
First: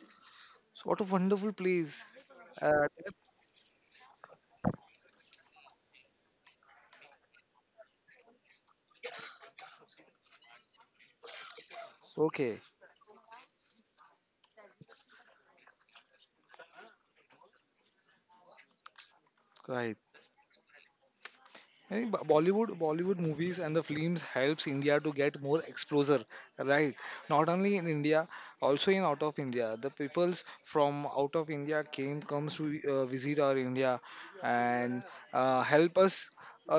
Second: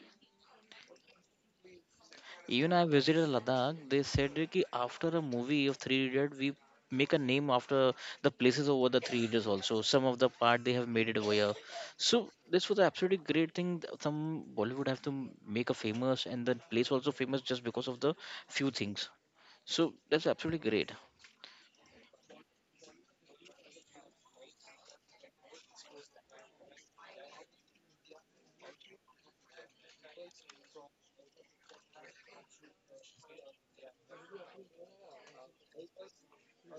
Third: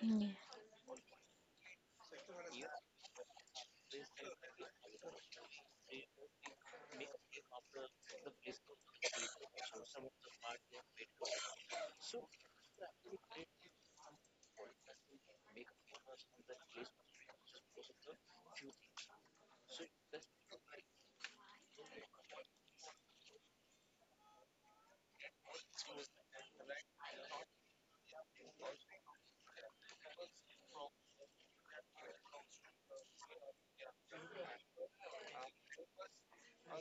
C: Ye-
B: So what a wonderful place.
A: Even I
B: Uh,
A: visited Ladakh. They said that after a movie of Three Idiots, we make a name after the places over the Three Idiots also. Some of the part they have made it over here. So
B: okay,
A: this was absolutely great thing. Some Bollywood have to make a famous and the place also famous just because of the few things. So
B: right.
A: that's absolutely great.
B: I think Bollywood movies and the films helps India to get more exposure, right? Not only in India, also in out of India. The peoples from out of India came comes to visit our India and help us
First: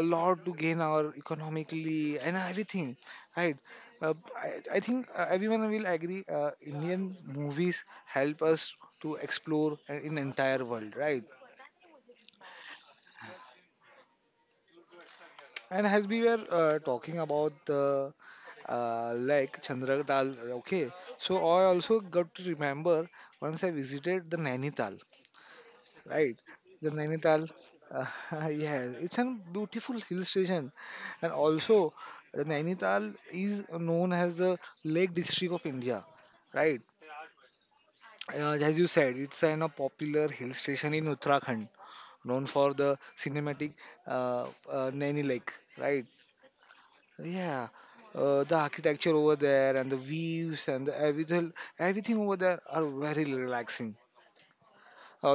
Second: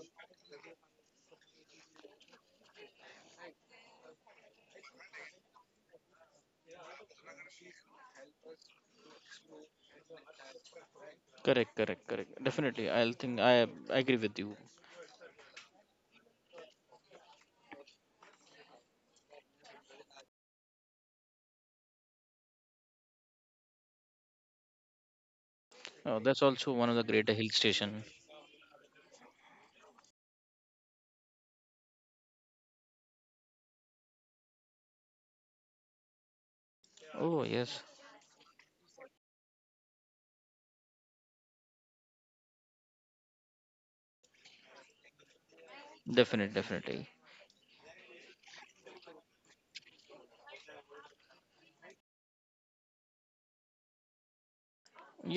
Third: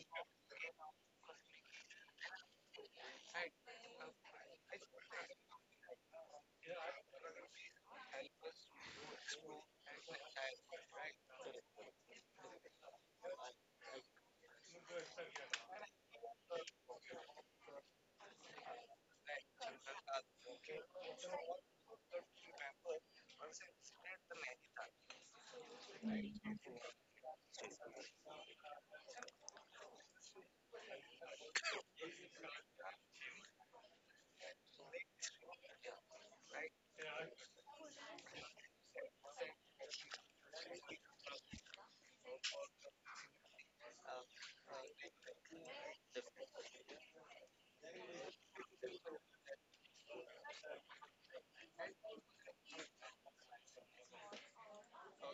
B: a lot to gain our economically and everything, right? I think everyone will agree. Indian movies help us to explore in entire world, right?
A: Correct, correct, correct. Definitely, I'll think I agree with you.
B: And as we were talking about the lake Chandratal, okay, so I also got to remember once I visited the Nainital,
A: Oh,
B: right?
A: that's also one
B: The
A: of the greater
B: Nainital,
A: hill station.
B: uh, yeah, it's a beautiful hill station, and also the Nainital is known as the Lake District of India, right?
A: Oh yes,
B: As you said, it's a popular hill station in Uttarakhand known for the cinematic uh, Naini Lake, right?
A: definitely, definitely.
B: Yeah, the architecture over there and the views and the everything, everything over there are very relaxing.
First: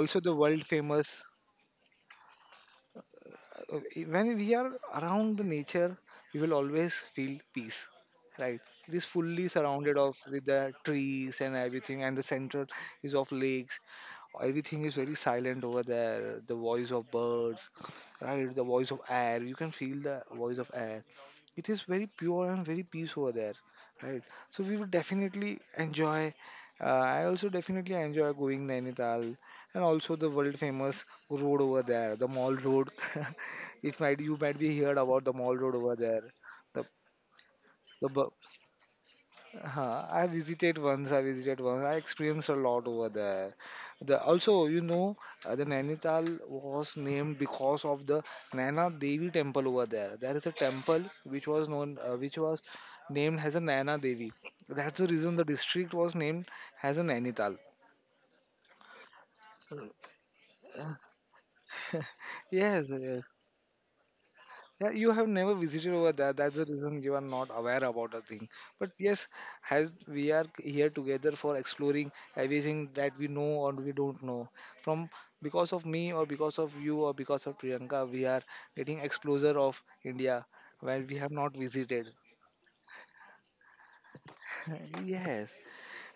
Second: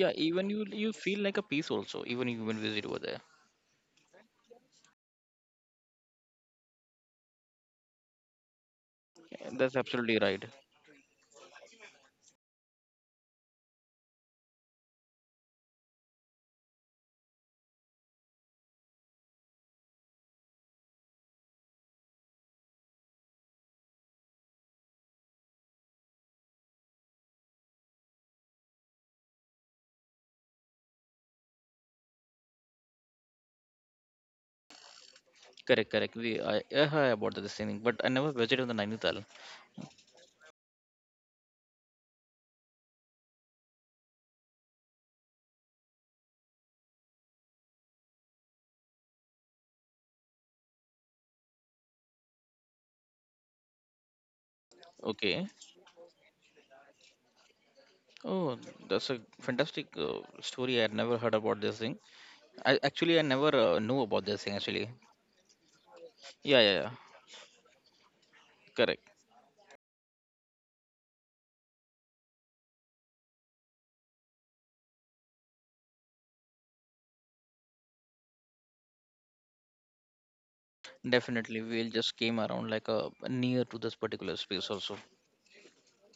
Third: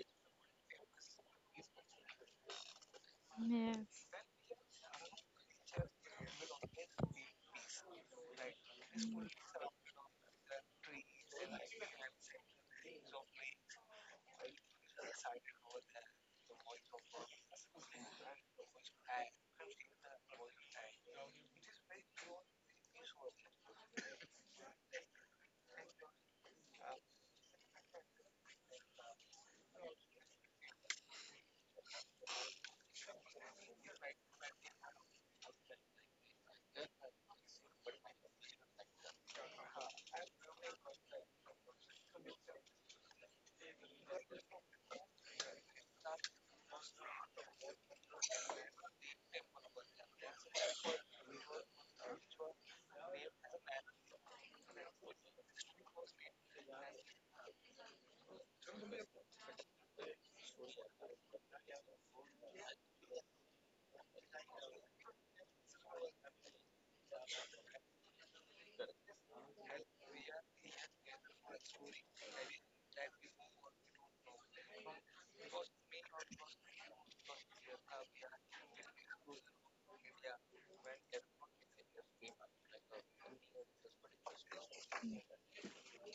A: Yeah,
B: the
A: even you
B: world
A: you feel
B: famous
A: like a peace also, even you when visit over there.
B: uh,
C: Yes.
B: when we are around the nature, we will always feel peace, right? It is fully
A: Yeah, that's
B: surrounded of
A: absolutely right.
B: with the trees and everything, and the center is of lakes. Everything is very silent over there, the voice of birds, right, the voice of air. You can feel the voice of air. It is very pure and very peace over there, right? So we would definitely enjoy, I also definitely enjoy going Nainital. And also the world famous road over there, the Mall Road. If might you might be heard about the Mall Road
A: Correct,
B: over
A: correct,
B: there.
A: we, I
B: The
A: heard about the same thing, but
B: the
A: I
B: bu-
A: never visited the Nainital.
B: huh, I visited once. I experienced a lot over there. The Also, you know, the Nainital was named because of the Naina Devi temple over there. There is a temple which was known which was named as a Naina Devi. That's the reason the
A: Okay.
B: district was named as a Nainital.
A: Oh, that's a fantastic story, I had never heard about this thing. i
B: Yes,
A: actually
B: yes.
A: i never knew about this thing actually.
B: Yeah, you have never visited over there. That's
A: Yeah,
B: the
A: yeah, yeah.
B: reason you are not aware about the thing. But
A: Correct.
B: yes, as we are here together for exploring everything that we know or we don't know. From because of me or because of you or because of Priyanka, we are getting exposure of India where we have not
A: Definitely, we'll
B: visited.
A: just came around like a near to this particular space also.
B: Yes,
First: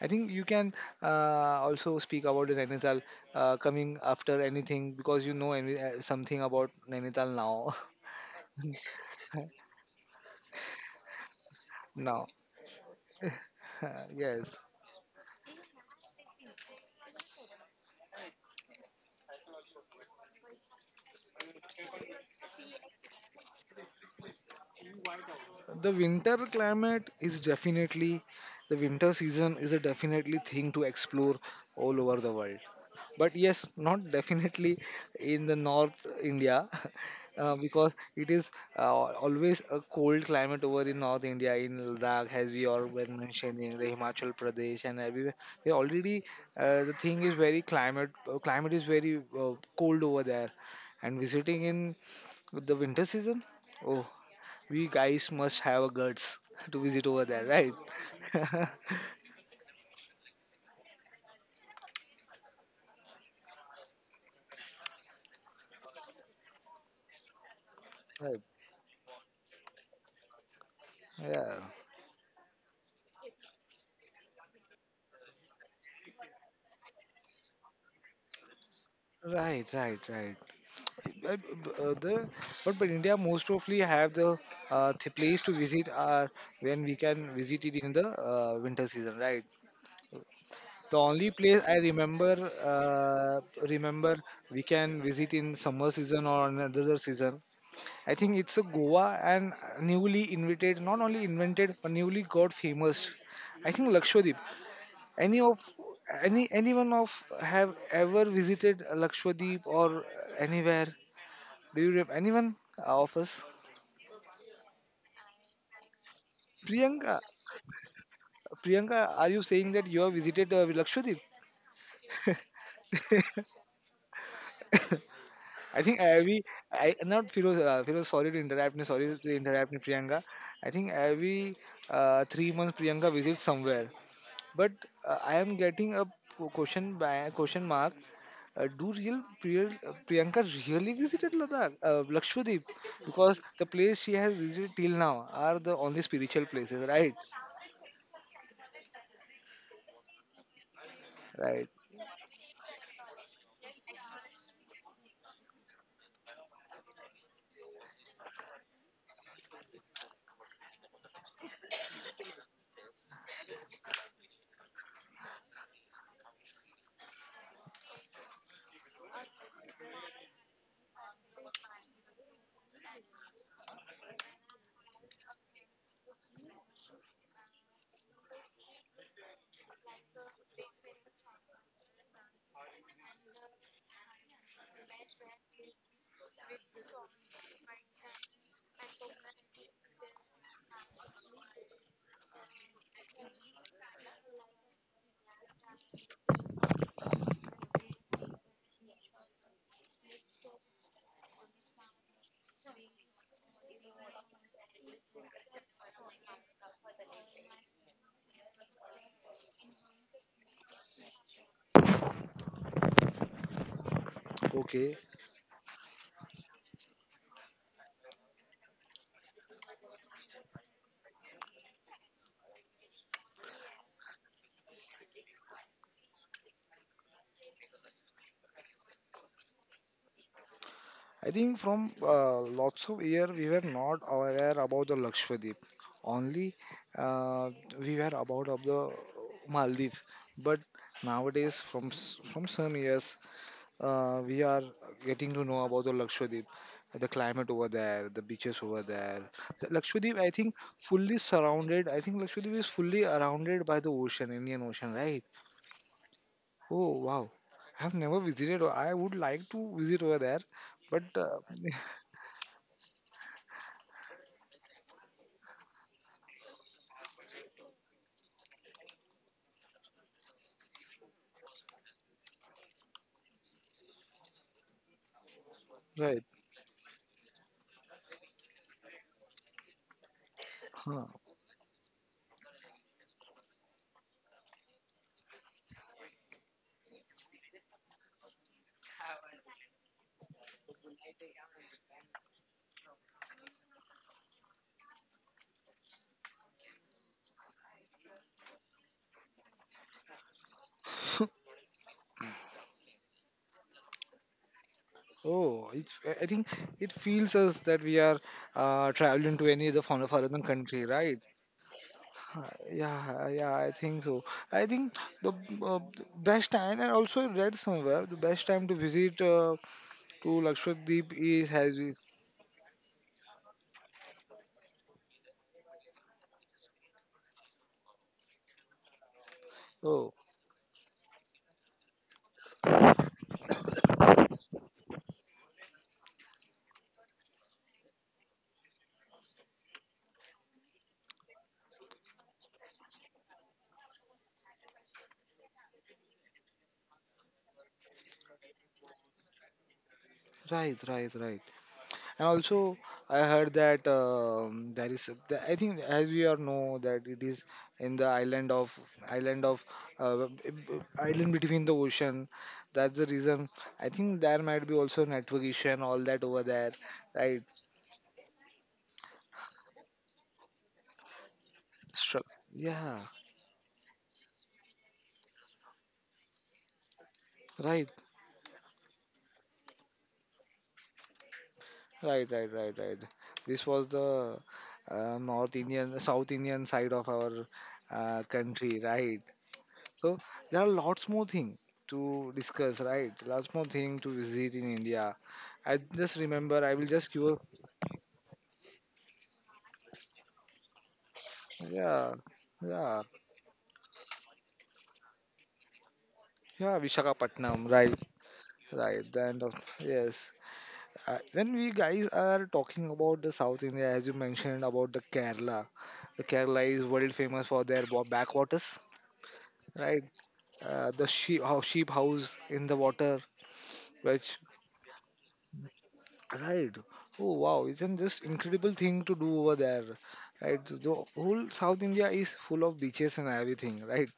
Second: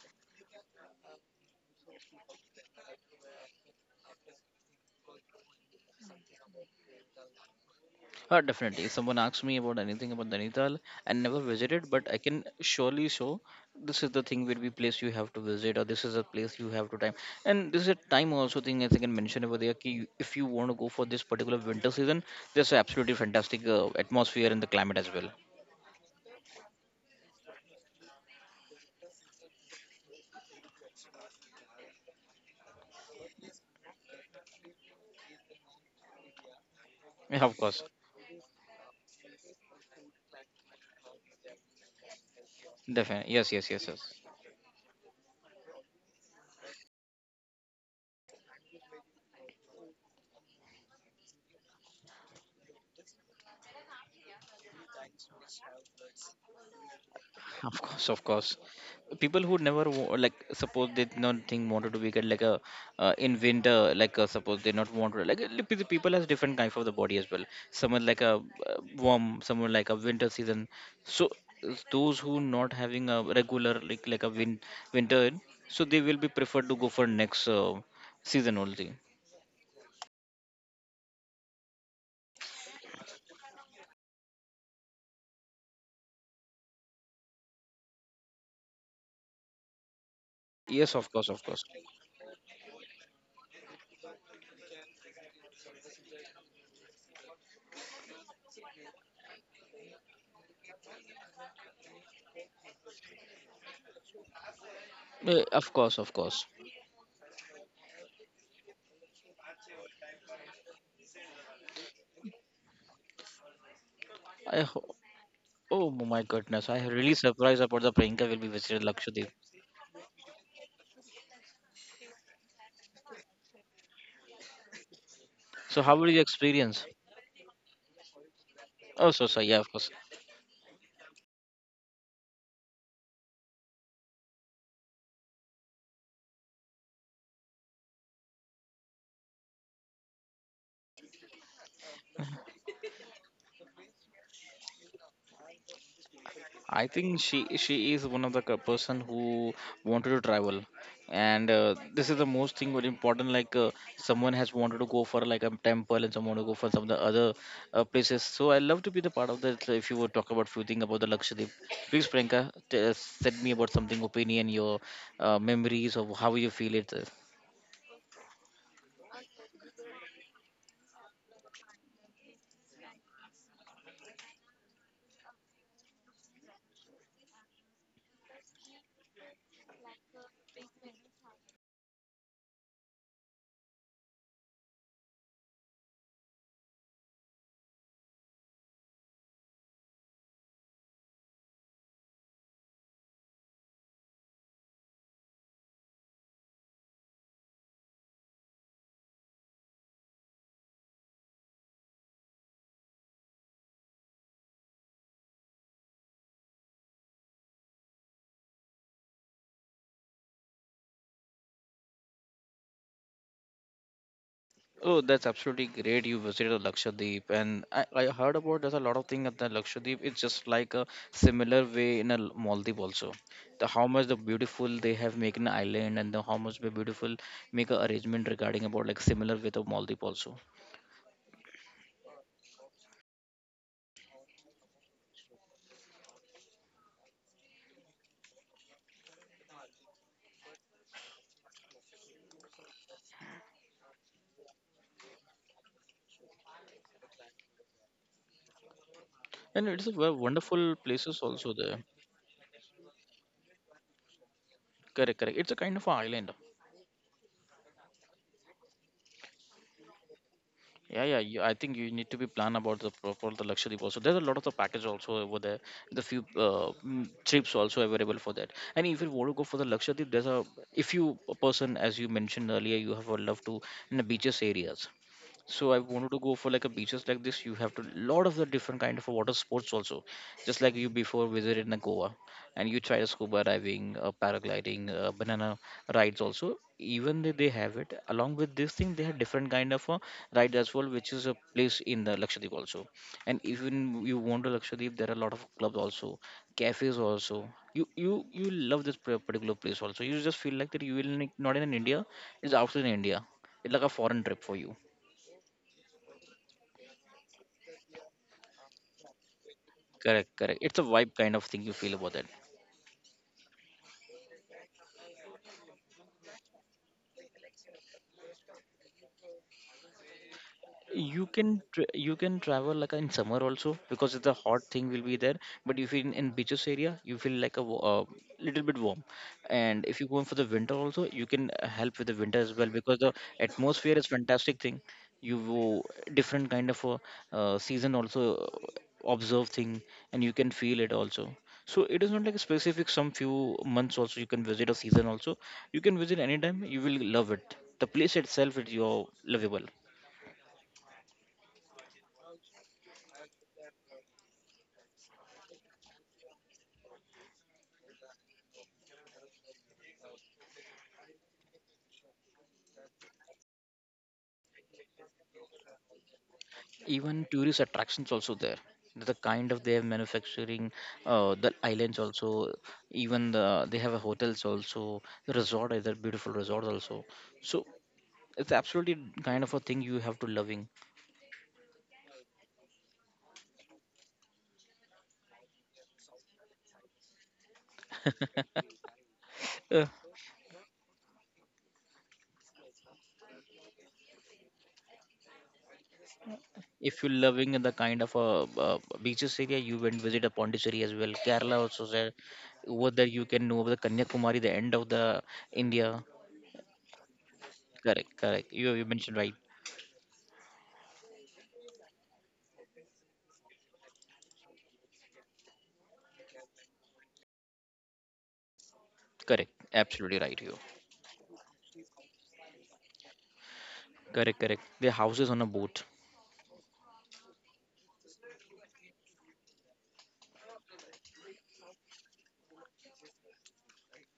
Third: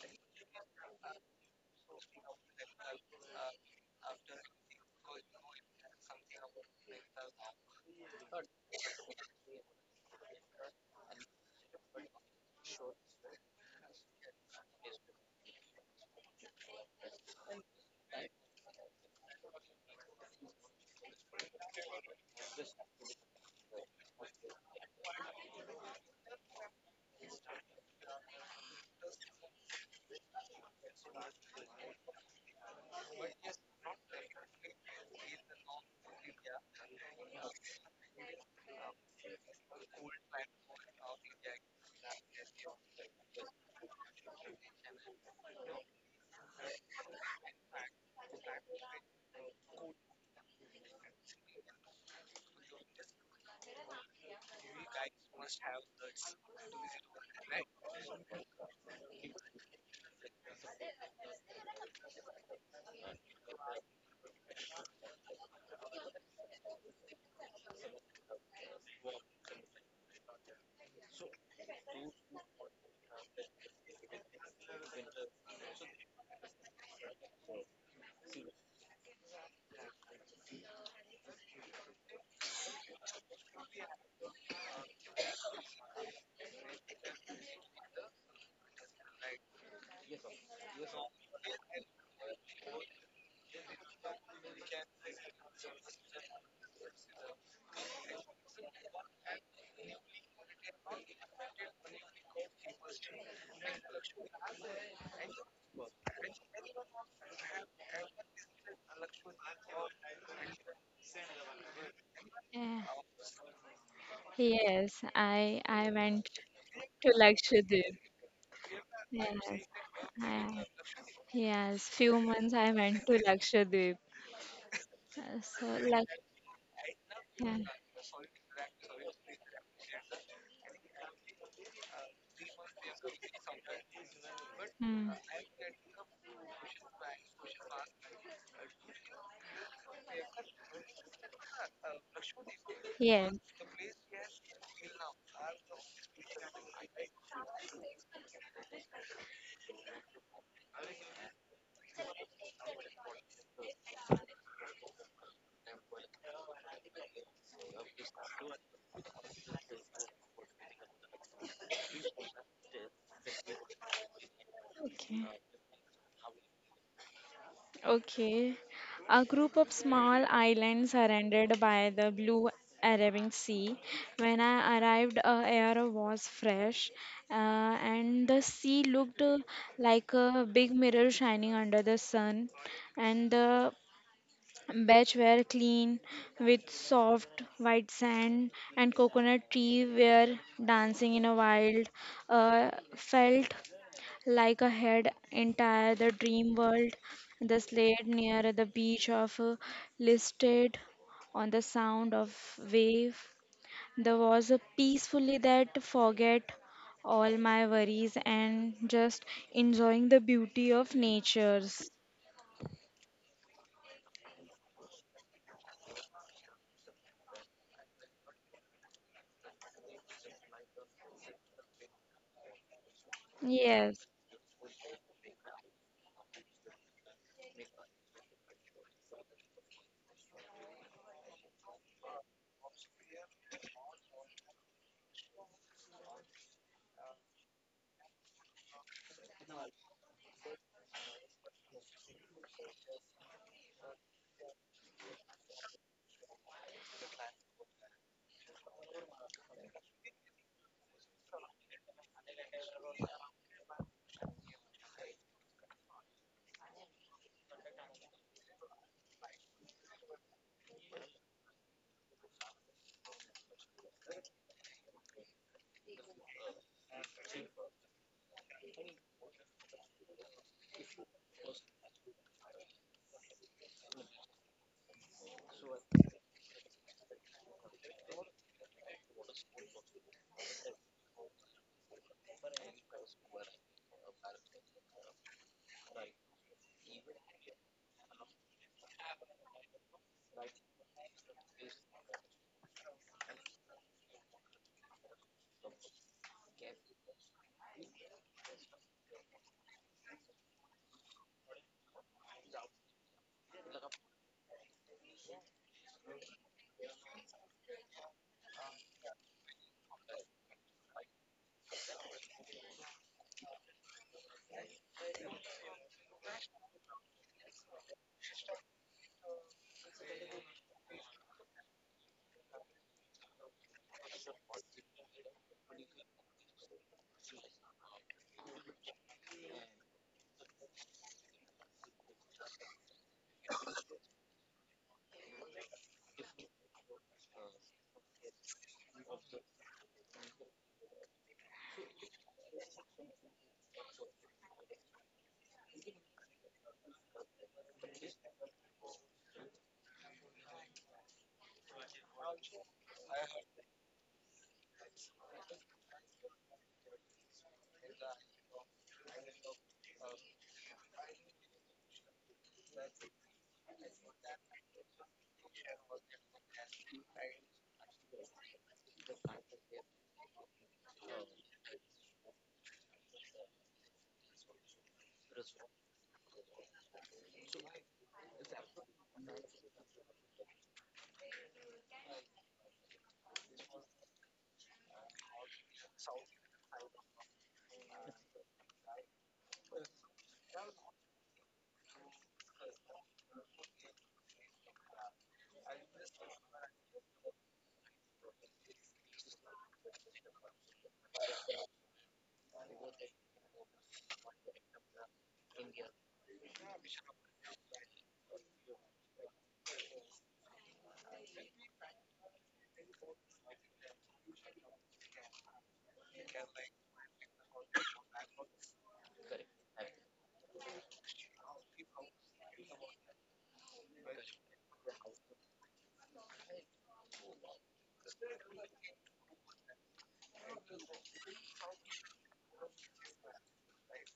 B: I think you can also speak about the Nainital coming after anything, because you know any, something about Nainital now.
A: Definitely. If someone asks me about anything about Nainital, I never visited, but I
B: Now,
A: can surely show this is the thing will
B: yes.
A: be place you have to visit, or this is a place you have to time. And this is a time also thing I think I can mention over there. Ki if you want to go for this particular winter season, there's absolutely fantastic atmosphere and the climate as well.
B: The winter climate is definitely, the winter season is a definitely thing to explore all over the world, but yes, not definitely in the North India.
A: Yeah, of course.
B: Because it is uh, always a cold climate over in North India, in Ladakh, as we all were
A: Definitely. Yes, yes,
B: mentioning,
A: yes,
B: the
A: yes.
B: Himachal Pradesh and everywhere, they already the thing is very climate, climate is very uh, cold over there. And visiting in the winter season, oh, we guys must have a guts to visit over there, right?
A: Of course, of course. People who never like suppose they did not think wanted to be get like a in winter like suppose they not want like the people has different kind of the body as well. Someone like a
B: Right.
A: warm, someone like a winter season. So
B: Yeah.
A: those who not having a regular like a winter, so they will be preferred to go for next season only.
B: Right, right, right. But, uh, the, but India most probably have the place to visit are when we can visit it in the winter season, right?
A: Yes,
B: The
A: of
B: only
A: course, of
B: place
A: course.
B: I remember, we can visit in summer season or another season. I think it's a Goa and newly invited, not only invented but newly got famous. I think Lakshadweep. Any of
A: Of course, of course.
B: any anyone of have ever visited Lakshadweep or anywhere? Do you have anyone
C: Yeah.
B: of us?
A: I ho-
C: Yes, I
A: oh my
C: went
A: goodness, I
C: to
A: really
B: Priyanka,
A: surprised about the
C: Lakshadweep.
A: Priyanka will be visited
B: Are
A: Lakshadweep.
C: Yes.
B: you saying that you have visited
C: I,
B: Lakshadweep?
C: yes, few months I went to Lakshadweep. So
B: I
A: So how
B: think
C: like
A: was your experience?
B: I not Firoz,
C: yeah.
A: Oh,
B: Sorry
A: so
B: to
A: sorry. Yeah,
B: interrupt,
A: of
B: me,
A: course.
B: Priyanka. I think every 3 months Priyanka visits somewhere, but
C: Mm.
B: I am getting a question by question mark. Do real Priyanka really visited Lakshadweep?
C: Yes.
B: Because the place she has visited till now are the only spiritual places,
A: I
B: right?
A: think she is one of the person who wanted to travel, and
B: Right.
A: this is the most thing very important. Like someone has wanted to go for like a temple, and someone to go for some of the other places. So I love to be the part of that. So if you would talk about few things about the Lakshadweep, please, Priyanka, tell tell me about something opinion, your
C: Okay.
A: memories of how you feel it.
C: Okay. A group of small islands surrounded by the blue Arabian Sea. When I arrived, air was fresh, uh, and the sea looked like a big mirror shining under the sun, and the beach were clean with soft white sand and coconut tree were dancing in a wild felt like a head entire the dream world. The slate near the beach of listed on the sound of wave. There was a peacefully that forget all my worries and just enjoying the beauty of natures.
B: Okay.
A: Oh, that's absolutely great. You visited Lakshadweep, and I heard about there's a lot of things at the Lakshadweep. It's just like a similar way in a Maldives also. The how
C: Yes,
A: much the beautiful they have make an island, and the how much the beautiful make a arrangement regarding about like similar with the Maldives also.
B: I think from lots of year we were not aware about the Lakshadweep. Only uh, we were about of the Maldives. But nowadays, from some years, we are getting to know about the Lakshadweep, the climate over there, the beaches over there. The
A: And it's a
B: Lakshadweep, I think,
A: wonderful
B: fully
A: places also there.
B: surrounded. I think Lakshadweep is fully surrounded by the ocean, Indian Ocean,
A: Correct,
B: right?
A: correct. It's a kind of a island.
B: Oh wow, I have never visited. I would like to visit over there, but
A: Yeah, yeah. You, I think you need to be plan about the for the luxury also. There's a lot of the package also over there. The few trips also available for that. And if you want to go for the luxury, there's a if you a person as you mentioned earlier, you have a love to in the beaches areas, so I wanted to
B: right.
A: go for like a beaches like this, you have to lot of the different kind of water sports also, just like you
B: Huh.
A: before visited in Goa, and you tried scuba diving, paragliding, banana rides also. Even they have it along with this thing, they have different kind of ride as well, which is a place in the Lakshadweep also. And even you want to Lakshadweep, there are a lot of clubs also, cafes also. You love this particular place also. You just feel like that you will not in India, it's outside India. It's like a foreign trip for you.
B: Oh, it's. I think it feels us that we are uh, traveling to any other foreign
A: Correct,
B: foreign
A: correct. It's a
B: country,
A: vibe
B: right?
A: kind of thing you feel about it.
B: Yeah, yeah, I think so. I think the uh, best time, and also I read somewhere, the best time to visit to Lakshadweep is has. We,
A: You can travel like in summer also because the hot thing will be there. But if in beaches area you feel like a little bit warm. And if you
B: oh,
A: go for the winter also you can help with the winter as well because the atmosphere is fantastic thing. you wo- Different kind of a season also observe thing, and you can feel it also. So it is not like a specific some few months, also you can visit a season also. You can visit anytime, you will love it, the place itself is your lovable.
B: right, right, right. And also, I heard that there is. I think, as we all know, that it is in the island of uh, island between the ocean. That's the reason. I think there might be also network issue and all that over there,
A: Even
B: right?
A: tourist attractions also there, the kind of they have manufacturing the islands
B: Stru-
A: also.
B: Yeah,
A: Even they have a hotels also, the resort is a beautiful resort also. So
B: right.
A: it's absolutely kind of a thing you have to loving.
B: Right, right, right, right. This was the North Indian, South Indian side of our country, right?
A: uh,
B: So there are lots more thing to discuss, right? Lots more thing to visit in India. I just remember, I will
A: if you're
B: just give,
A: loving the kind of a beaches area, you went visit a Pondicherry as well, Kerala also there.
B: yeah,
A: Over
B: yeah,
A: there you can know the Kanyakumari, the end of the India.
B: yeah, Vishakhapatnam, right,
A: Correct, correct, you
B: right.
A: mentioned
B: The
A: right.
B: end of yes. When we guys are talking about the South India, as you mentioned about the Kerala is world famous for their backwaters,
A: Correct,
B: right?
A: absolutely right, you.
B: The sheep, how sheep house in the water,
A: Correct,
B: which,
A: correct. The houses on a boat.
B: right? Oh wow! Isn't this incredible thing to do over there, right? The whole South India is full of beaches and everything, right?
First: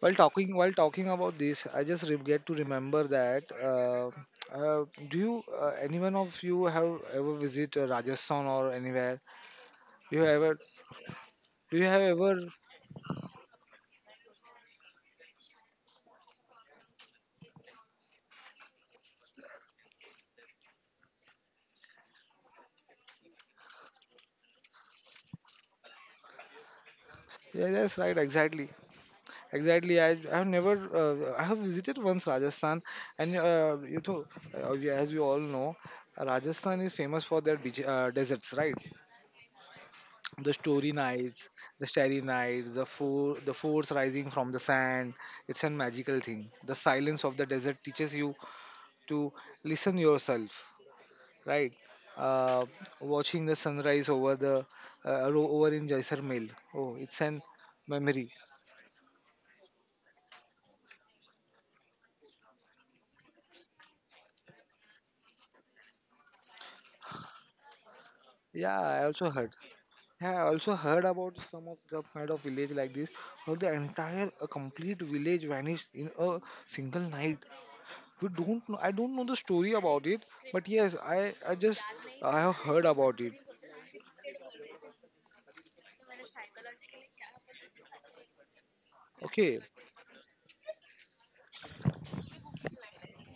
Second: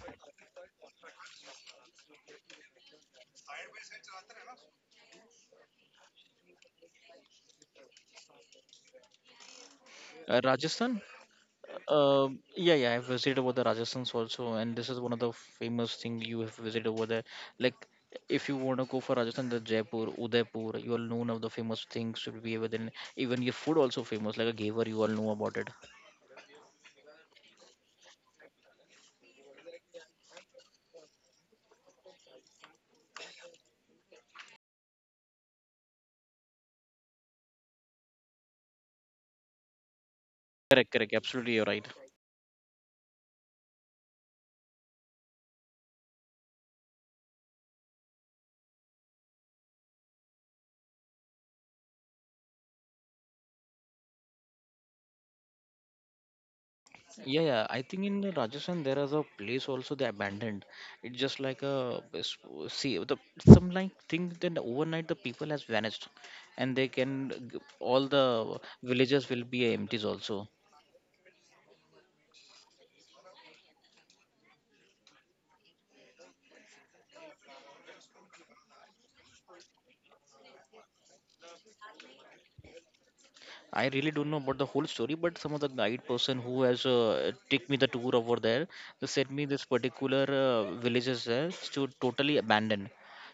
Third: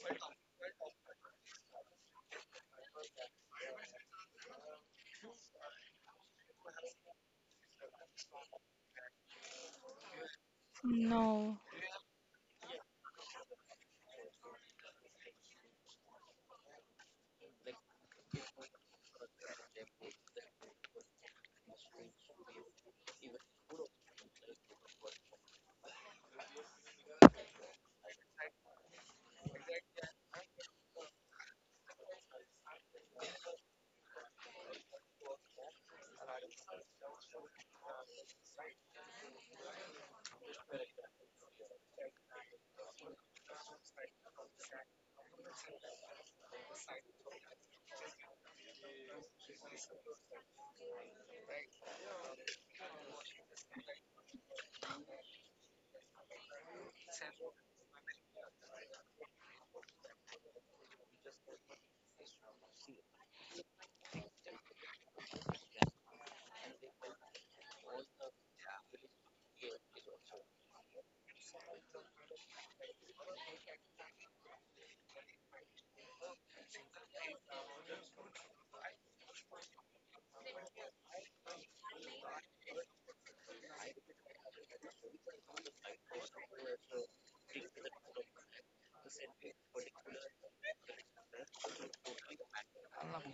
B: While talking about this, I just get to remember that. Do you, anyone of you have ever visit Rajasthan or anywhere? Do you ever
A: Rajasthan?
C: no.
B: do you have ever?
A: Yeah, yeah, I've visited over the Rajasthan's also, and this is one of the famous thing you have visited over there. Like, if you want to go for Rajasthan, the Jaipur, Udaipur, you all know one of the famous things should be over there. Even your food also famous, like a gaver, you all know about it.
B: Yeah, that's right, exactly. Exactly. I have never I have visited once Rajasthan, and you know, as we all know, Rajasthan is famous for their deserts, right? The story
A: Correct, correct,
B: nights,
A: absolutely, you're
B: the
A: right.
B: starry nights, the the forts rising from the sand. It's a magical thing. The silence of the desert teaches you to listen yourself, right? Uh, watching the sunrise over the over in Jaisalmer. Oh, it's an
A: Yeah, yeah. I think in
B: memory.
A: Rajasthan there is a place also they abandoned. It's just like a see the some like thing. Then overnight the people has vanished, and they all the
B: Yeah, I also
A: villages will
B: heard.
A: be empties
B: Yeah, I
A: also.
B: also heard about some of the kind of village like this, where the entire a complete village vanished in a single night. We don't know. I don't know the story about it, but yes, I just I have heard about it.
A: I really don't know about the whole story, but some of the guide person who has take me the tour over there, they said me
B: Okay,
A: this particular villages there is to totally abandoned.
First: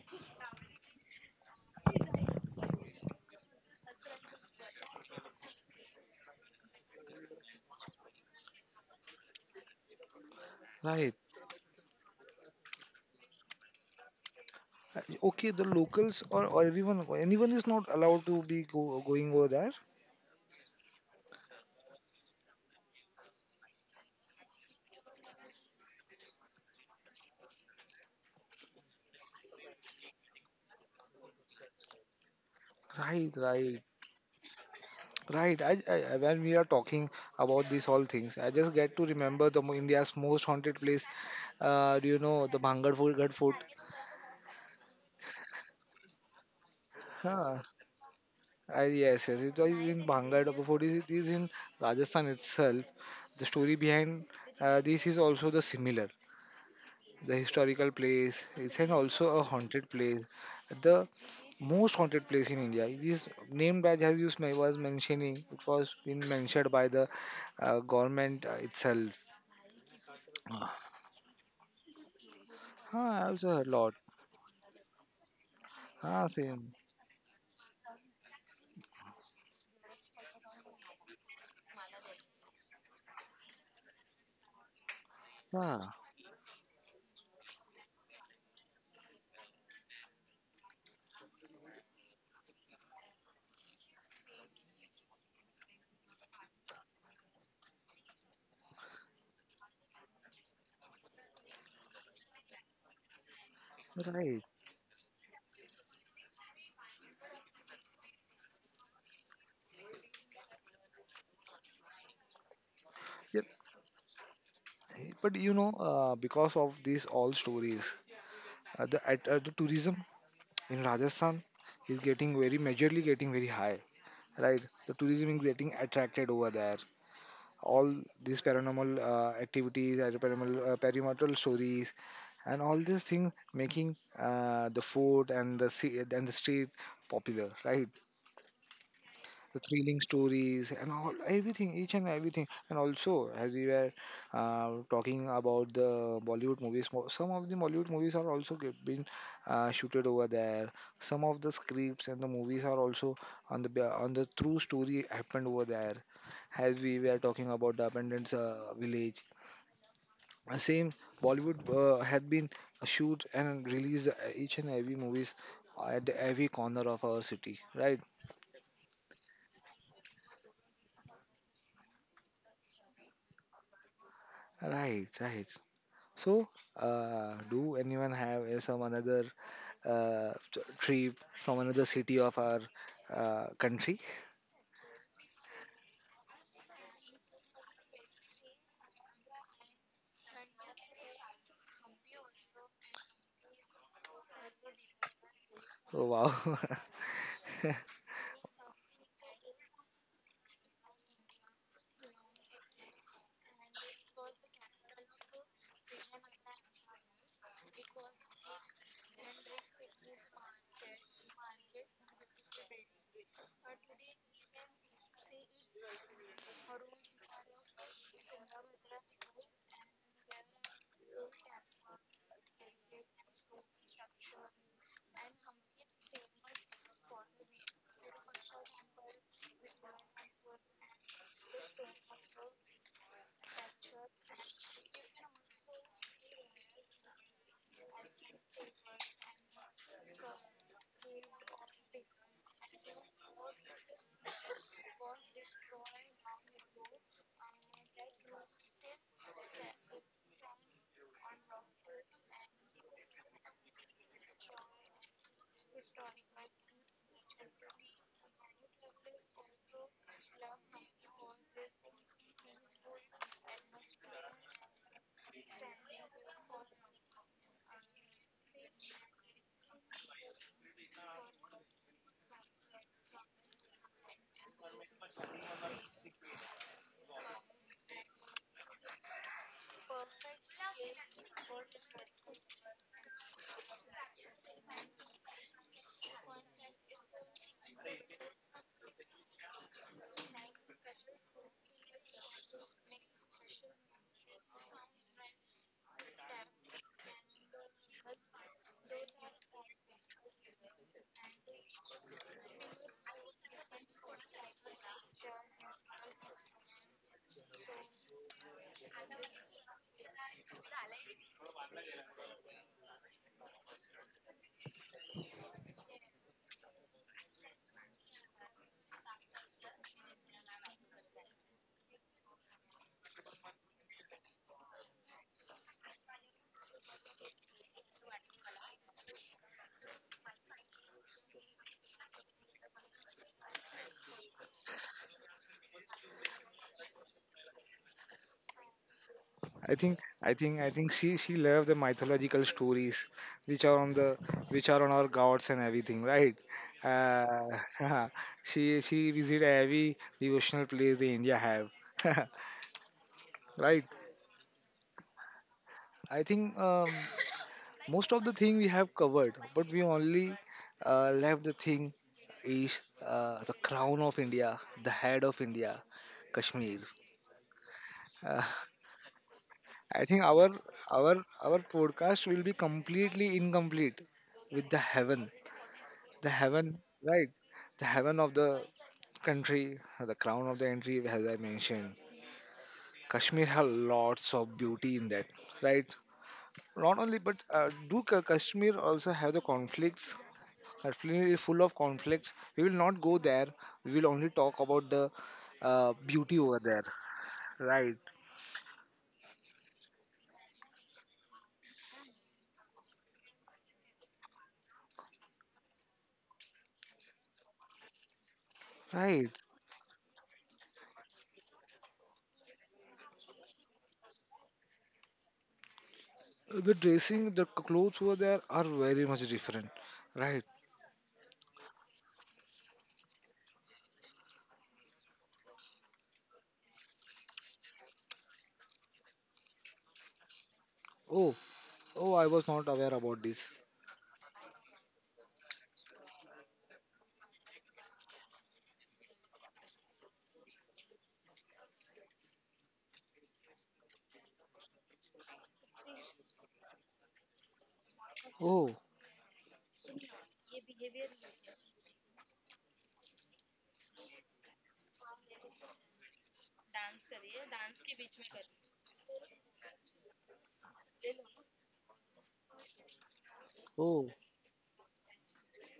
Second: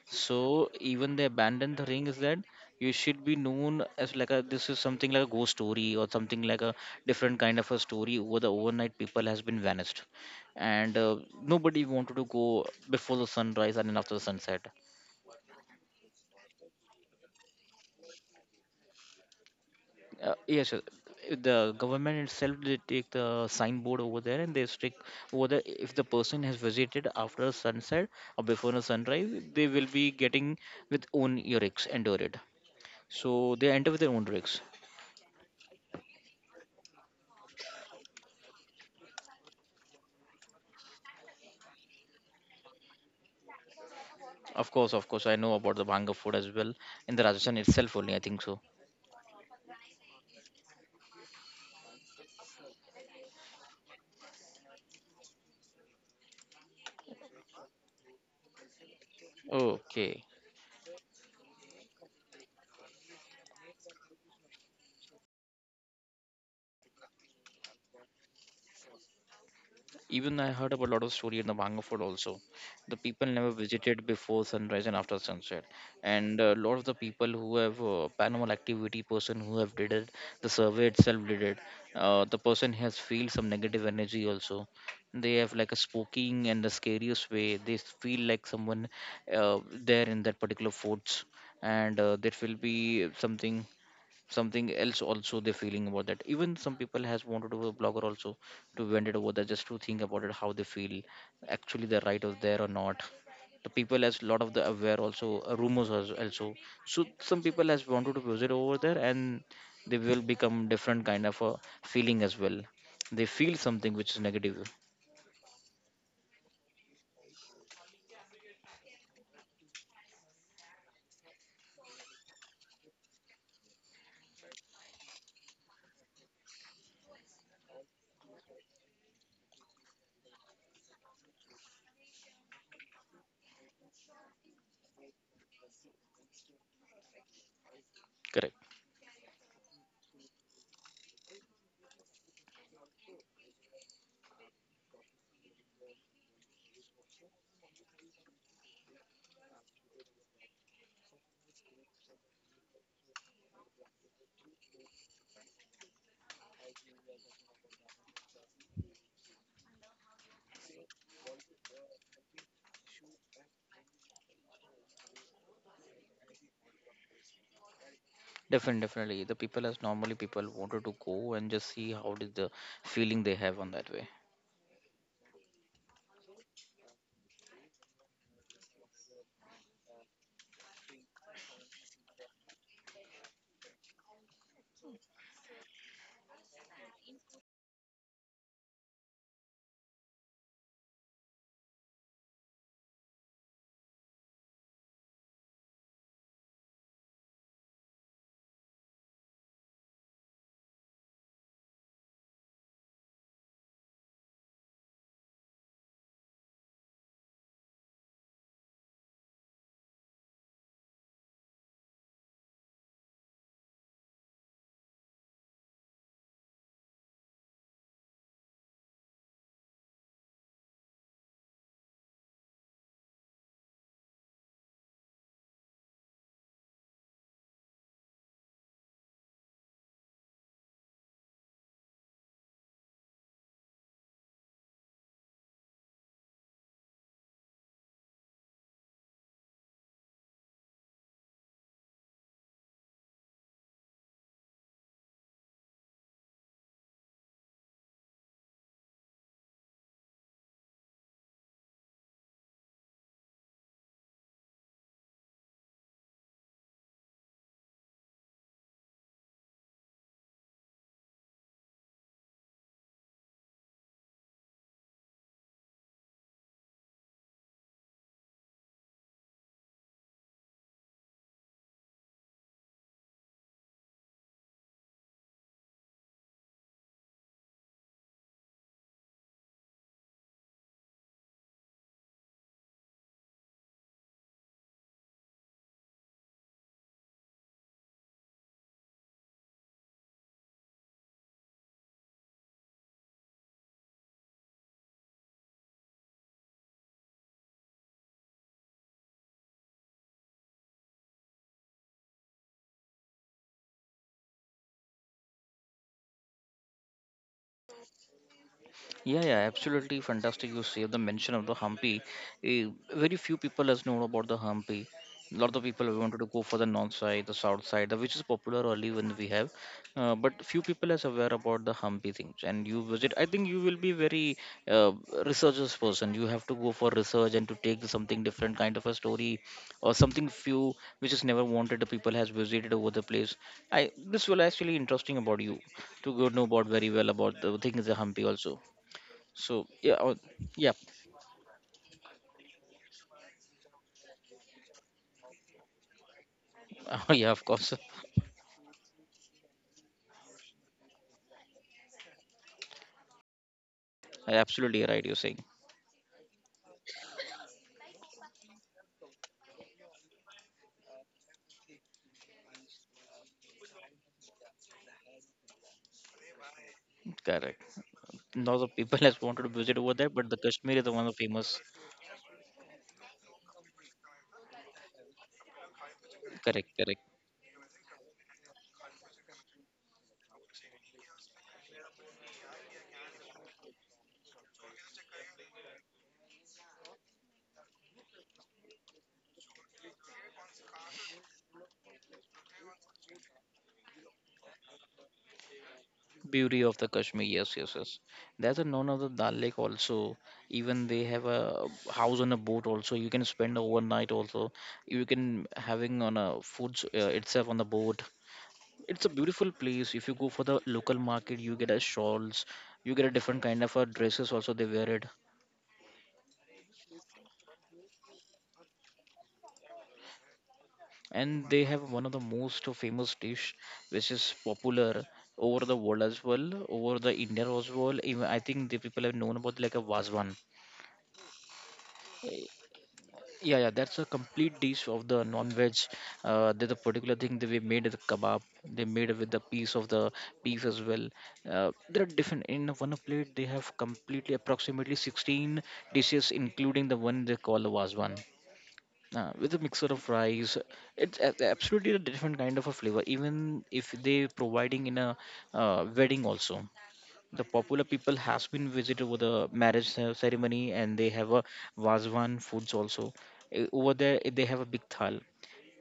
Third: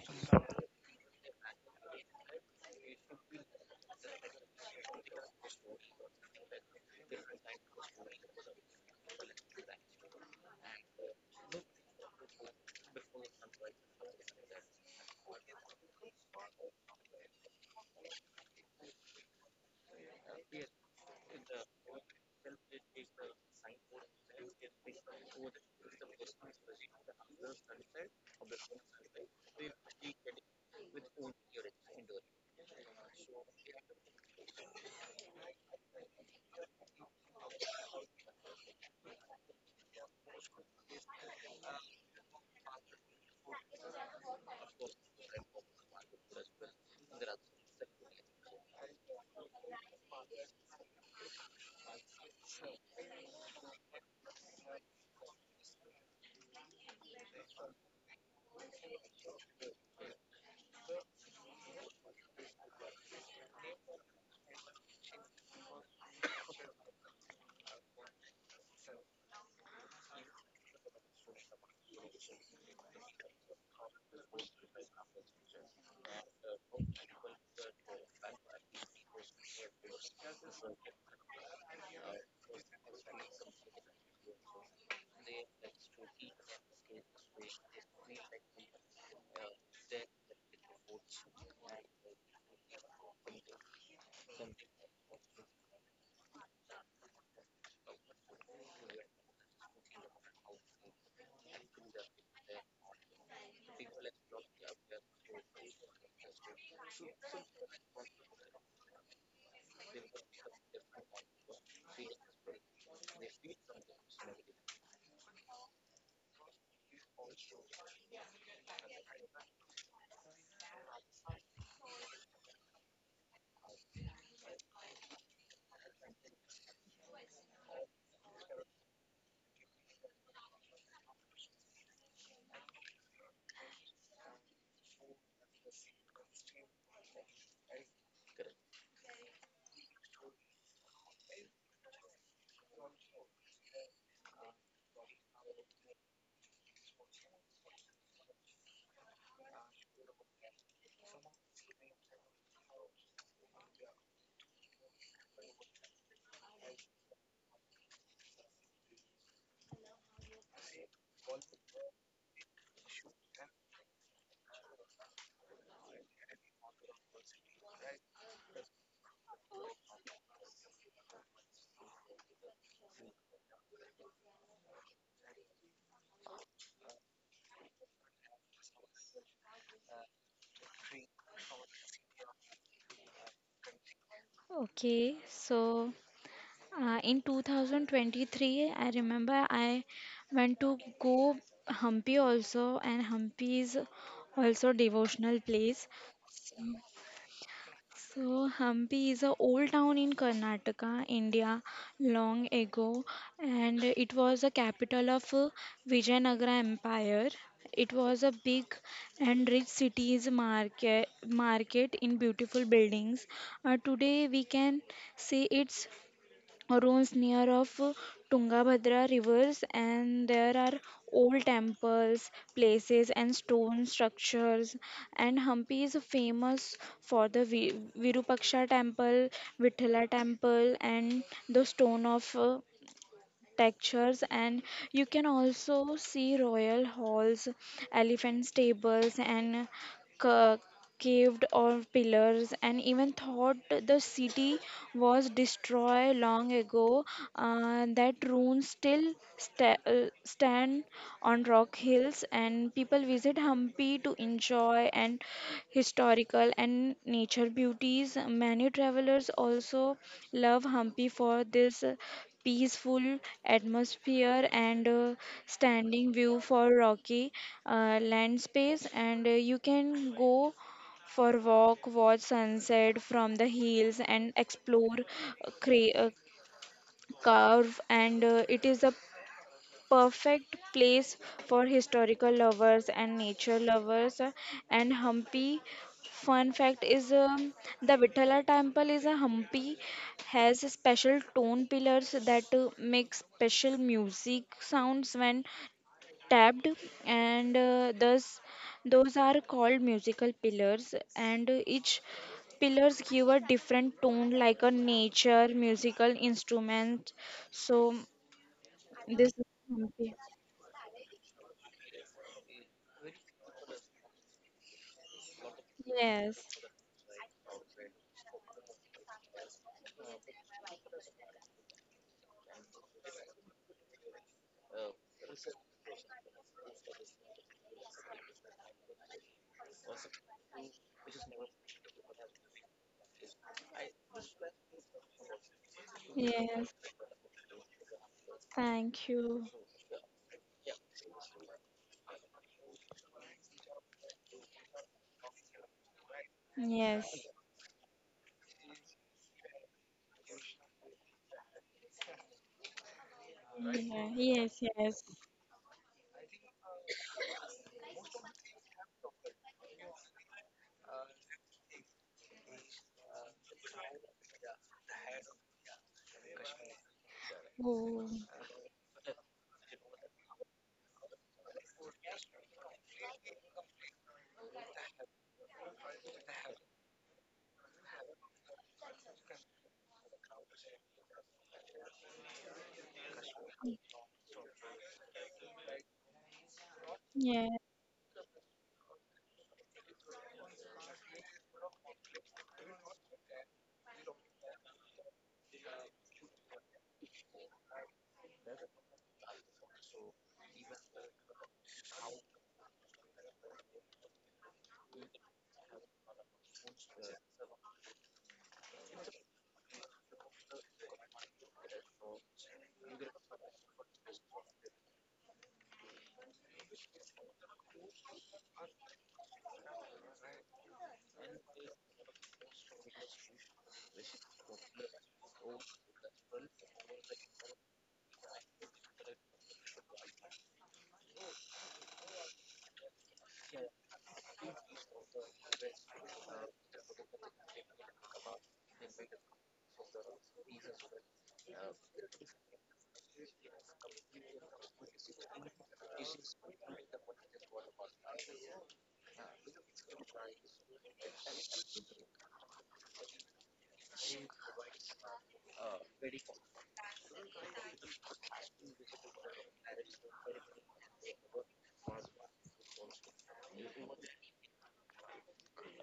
A: So even they abandoned the ring is that you should be known as like a this is something like a ghost story or something like a different kind of a story over the overnight people has been vanished, and
B: right.
A: uh, nobody wanted to go before the sunrise and then after the sunset.
B: Okay, the locals or everyone anyone is not allowed to be going over there.
A: Yes, sir. The government itself they take the signboard over there and they stick over there. If the person has visited after sunset or before the sunrise, they will be getting with own earrings entered it.
B: Right,
A: So they
B: right,
A: enter with their own rigs.
B: right. When we are talking about these all things, I just get to remember the India's most haunted place. Do you know the Bhangarpur Ghat Fort?
A: Of course, I know about the Bhanga food as well in the Rajasthan
B: Huh.
A: itself only, I think so.
B: Yes, yes. It was in Bhangar Dhaka food. It is in Rajasthan itself. The story behind this is also the similar. The historical place. It's an also a haunted
A: Okay.
B: place. The most haunted place in India. It is named by as you men- was mentioning. It was been mentioned by the government itself.
A: Even I heard about
B: Ah,
A: a lot of story in the Banga Fort also. The
B: huh,
A: people
B: I
A: never
B: also heard a lot.
A: visited before sunrise and after sunset,
B: Ah,
A: and a
B: same.
A: lot of the people who have paranormal activity person who have did it, the survey itself did it. The person has feel some negative energy also. They have like a
B: Ah,
A: spoking and the scariest way. They feel like someone there in that particular forts, and there will be something something else also they're feeling about that. Even some people has wanted to be a blogger also to vent it over that, just to think about it how they feel actually, the right of there or not. The people has lot
B: right.
A: of the aware also rumors also. So some people has wanted to visit over there, and they will become different kind of a feeling as well, they
B: Yep.
A: feel something which is negative.
B: But you know, because of these all stories, the tourism in Rajasthan is getting very majorly getting very high, right? The tourism is getting attracted over there. All these paranormal activities, paranormal perimeter stories, and all these things making the food and the sea and the street popular, right?
A: Correct.
B: The thrilling stories and all everything, each and everything. And also, as we were talking about the Bollywood movies, some of the Bollywood movies are also been shooted over there. Some of the scripts and the movies are also on the on the true story happened over there, as we were talking about the abandoned village. Same Bollywood had been shoot and release each and every movies at every corner of our city, right,
A: Definitely, definitely, the people as normally people wanted to go and just see how did the feeling they have on that way.
B: right, right. So, do anyone have some another trip from another city of our country?
C: Okay, so in 2023, I remember I went to go Hampi also, and Hampi is also devotional place.
B: Oh, wow!
C: So Hampi is a old town in Karnataka, India, long ago, and it was the capital of Vijayanagara Empire. It was a big and rich city's market in beautiful buildings. Today we can see its ruins near of Tungabhadra rivers, and there are old temples, places and stone structures, and Hampi is famous for the Virupaksha temple, Vithala temple and the stone of textures, and you can also see royal halls, elephant stables and ca- caved or pillars, and even thought the city was destroyed long ago, that ruins still stand on rock hills and people visit Hampi to enjoy and historical and nature beauties. Many travelers also love Hampi for this peaceful atmosphere and standing view for rocky land space, and you can go for walk, watch sunset from the hills and explore uh, cra- uh, curve, and it is a perfect place for historical lovers and nature lovers. And Hampi fun fact is the Vithala temple is a Hampi has special tone pillars that make special music sounds when tapped, and thus those are called musical pillars, and each pillars give a different tone like a nature musical instrument. So
A: Yeah,
C: this
A: yeah,
C: is
A: absolutely
C: Hampi.
A: fantastic. You save the mention of the Hampi. Eh, very few people has known about the Hampi. A lot of people wanted to
C: Yes,
A: go for the north side, the south side, which is popular only when we have, but few people is aware about the Hampi thing. And you visit, I think you will be very uh, researchers person. You have to go for research and to take something different kind of a story or something few which is never wanted. The people has visited over the place. I, this will actually interesting about you to go know about
C: yes.
A: very well about the thing is the Hampi also.
C: Thank you.
A: So
B: I
A: yeah,
B: think
A: oh,
B: I think I
A: yeah,
B: think she loved the mythological stories, which are on the which are on our gods and everything, right?
A: oh,
C: Yes.
A: yeah. Of
B: Uh,
A: course,
B: she visit every devotional place the India have, right?
C: Yeah,
A: I
C: yes,
A: absolutely
C: yes.
A: right, you're saying.
B: I think most of the thing we have covered, but we only left the thing is the crown of India, the head of India, Kashmir.
A: Correct.
C: Oh,
B: uh,
A: Lots of people has wanted to visit over
B: I
A: there,
B: think
A: but the
B: our
A: Kashmir is the one
B: our
A: of famous.
B: podcast will be completely incomplete with the heaven, the heaven
A: Correct, correct.
B: right, the heaven of the country, the crown of the country, as I mentioned. Kashmir has lots of beauty in that, right? Not only, but
C: yeah,
B: Kashmir also have the conflicts. Our film is full of conflicts. We will not go there. We will only talk about the beauty over
A: Beauty of
B: there.
A: the Kashmir. Yes, yes, yes.
B: Right,
A: There's a known of the Dal Lake also. Even they have a house on a boat also. You can spend overnight also. You can having on a food itself on the boat. It's a
B: right.
A: beautiful place. If you go for the local market, you get a shawls. You get a different kind of a dresses also. They wear it,
B: The dressing, the clothes over there are very much different. Right.
A: and they have one of the most famous dish which is popular over the world as well, over the India as well. Even I think the people have known about like a vazwan.
B: Oh, oh, I was not aware about this.
A: Yeah, yeah, that's a complete dish of the non-veg. Uh, there's a particular thing that we made with the kebab, they made with the piece of the beef as well. Uh, there are different, in one plate they have completely approximately 16 dishes including the one they call the vazwan,
B: Oh,
A: with a mixer of rice. Absolutely a different kind of a flavor, even if they providing in a wedding also. The popular people has been visit over the marriage ceremony and they have a Vazwan foods also. Eh, over
B: oh,
A: there, eh, they have a big thal,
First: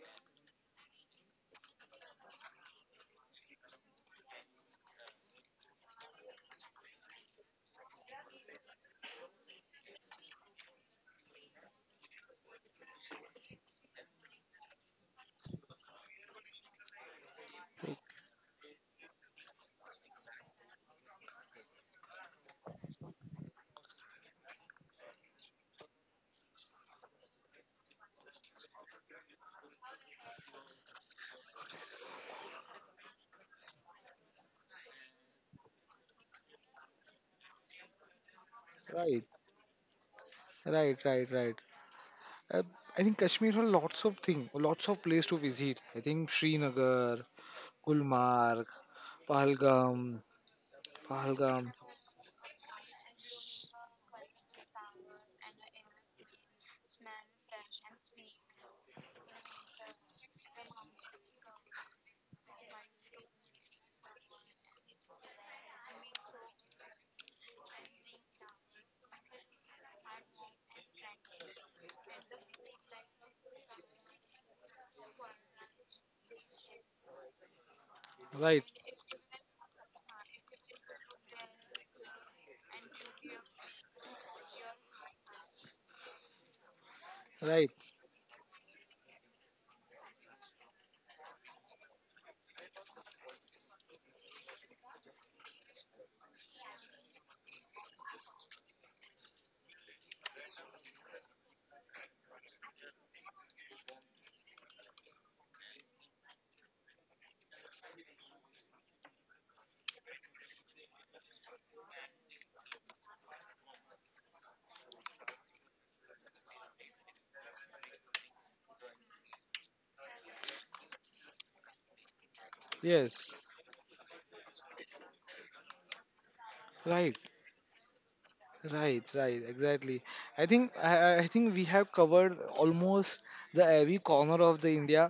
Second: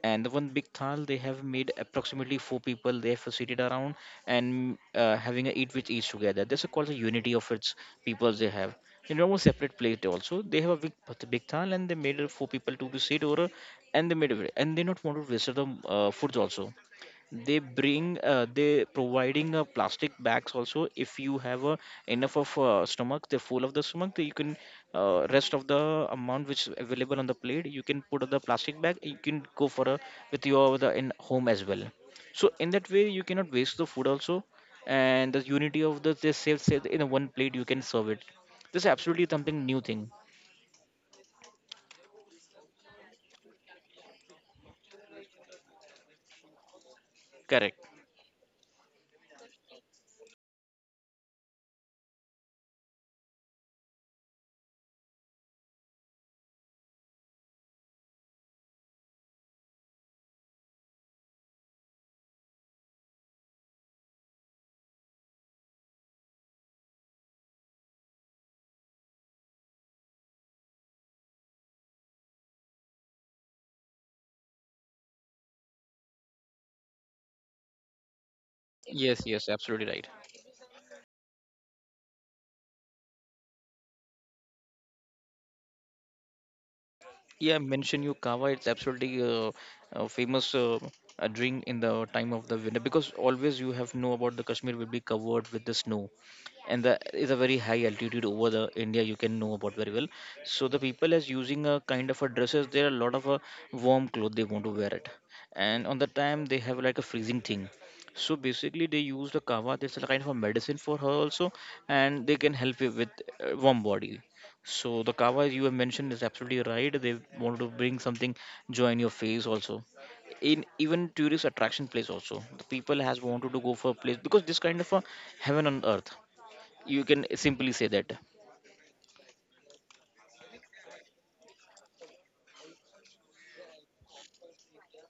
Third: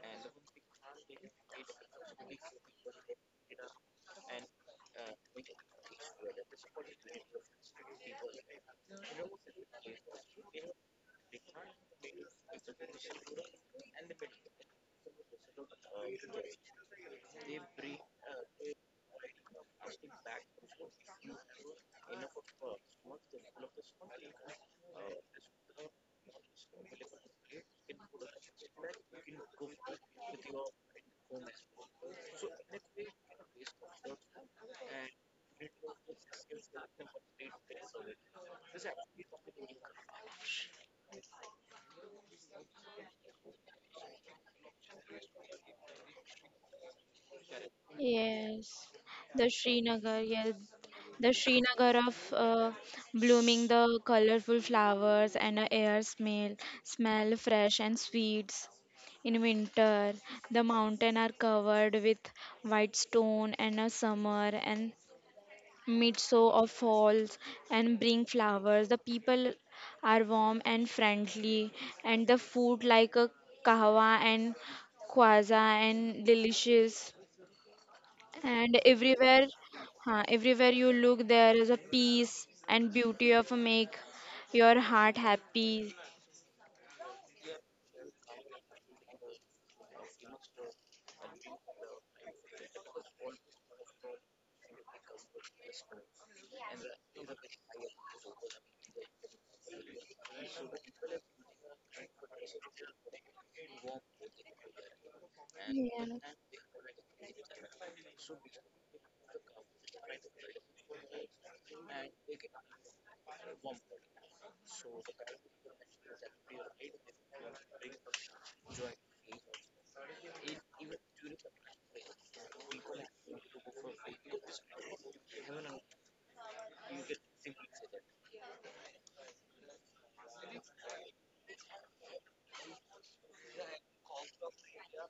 A: and the one big thal they have made approximately four people they have seated around, and having a eat with each together. This is called the unity of its peoples, they have in almost separate plate also. They have a big big thal and they made it four people to be sit over, and they made it and they not want to waste the foods also. They bring they providing plastic bags also. If you have enough of stomach, they're full of the stomach, then you can rest of the amount which is available on the plate you can put on the plastic bag, you can go for a with your the in home as well. So in that way you cannot waste the food also, and the unity of the they save in a one plate you can serve it. This is
B: right,
A: absolutely something new thing.
B: right, right, right. Uh, I think Kashmir has lots of things, lots of place to visit. I think Srinagar,
A: Correct.
B: Gulmarg,
C: yes. The
B: Pahalgam,
C: Srinagar, yes. The
B: Pahalgam.
C: Srinagar of blooming the colorful flowers and a air smell fresh and sweets. In winter, the mountain are covered with white stone and a summer and mid sow of falls and bring flowers. The people are warm and friendly, and the food like a kahwa and kwaza and delicious.
B: Right,
C: And
A: Yes, yes,
C: everywhere,
A: absolutely right.
C: huh, everywhere you look, there is a peace and beauty of make your heart happy.
A: Yeah,
B: right.
A: mention you kava. It's absolutely a famous a drink in the time of the winter, because always you have know about the Kashmir will be covered with the snow, and that is a very high altitude over the India. You can know about very well. So the people is using a kind of a dresses. There are a lot of a warm cloth they want to wear it, and on
C: Yeah,
A: the time they have like a freezing thing. So basically, they use the kava. That's a kind of a medicine for her also, and they can help you with warm body. So the kava you have mentioned is absolutely right. They want to bring something joy in your face also. In even tourist attraction place also, the people has
B: Yes,
A: wanted to go for a place because this kind of a heaven on earth. You
B: right.
A: can simply say that.
B: Right, right, exactly. I think we have covered almost the every corner of the India,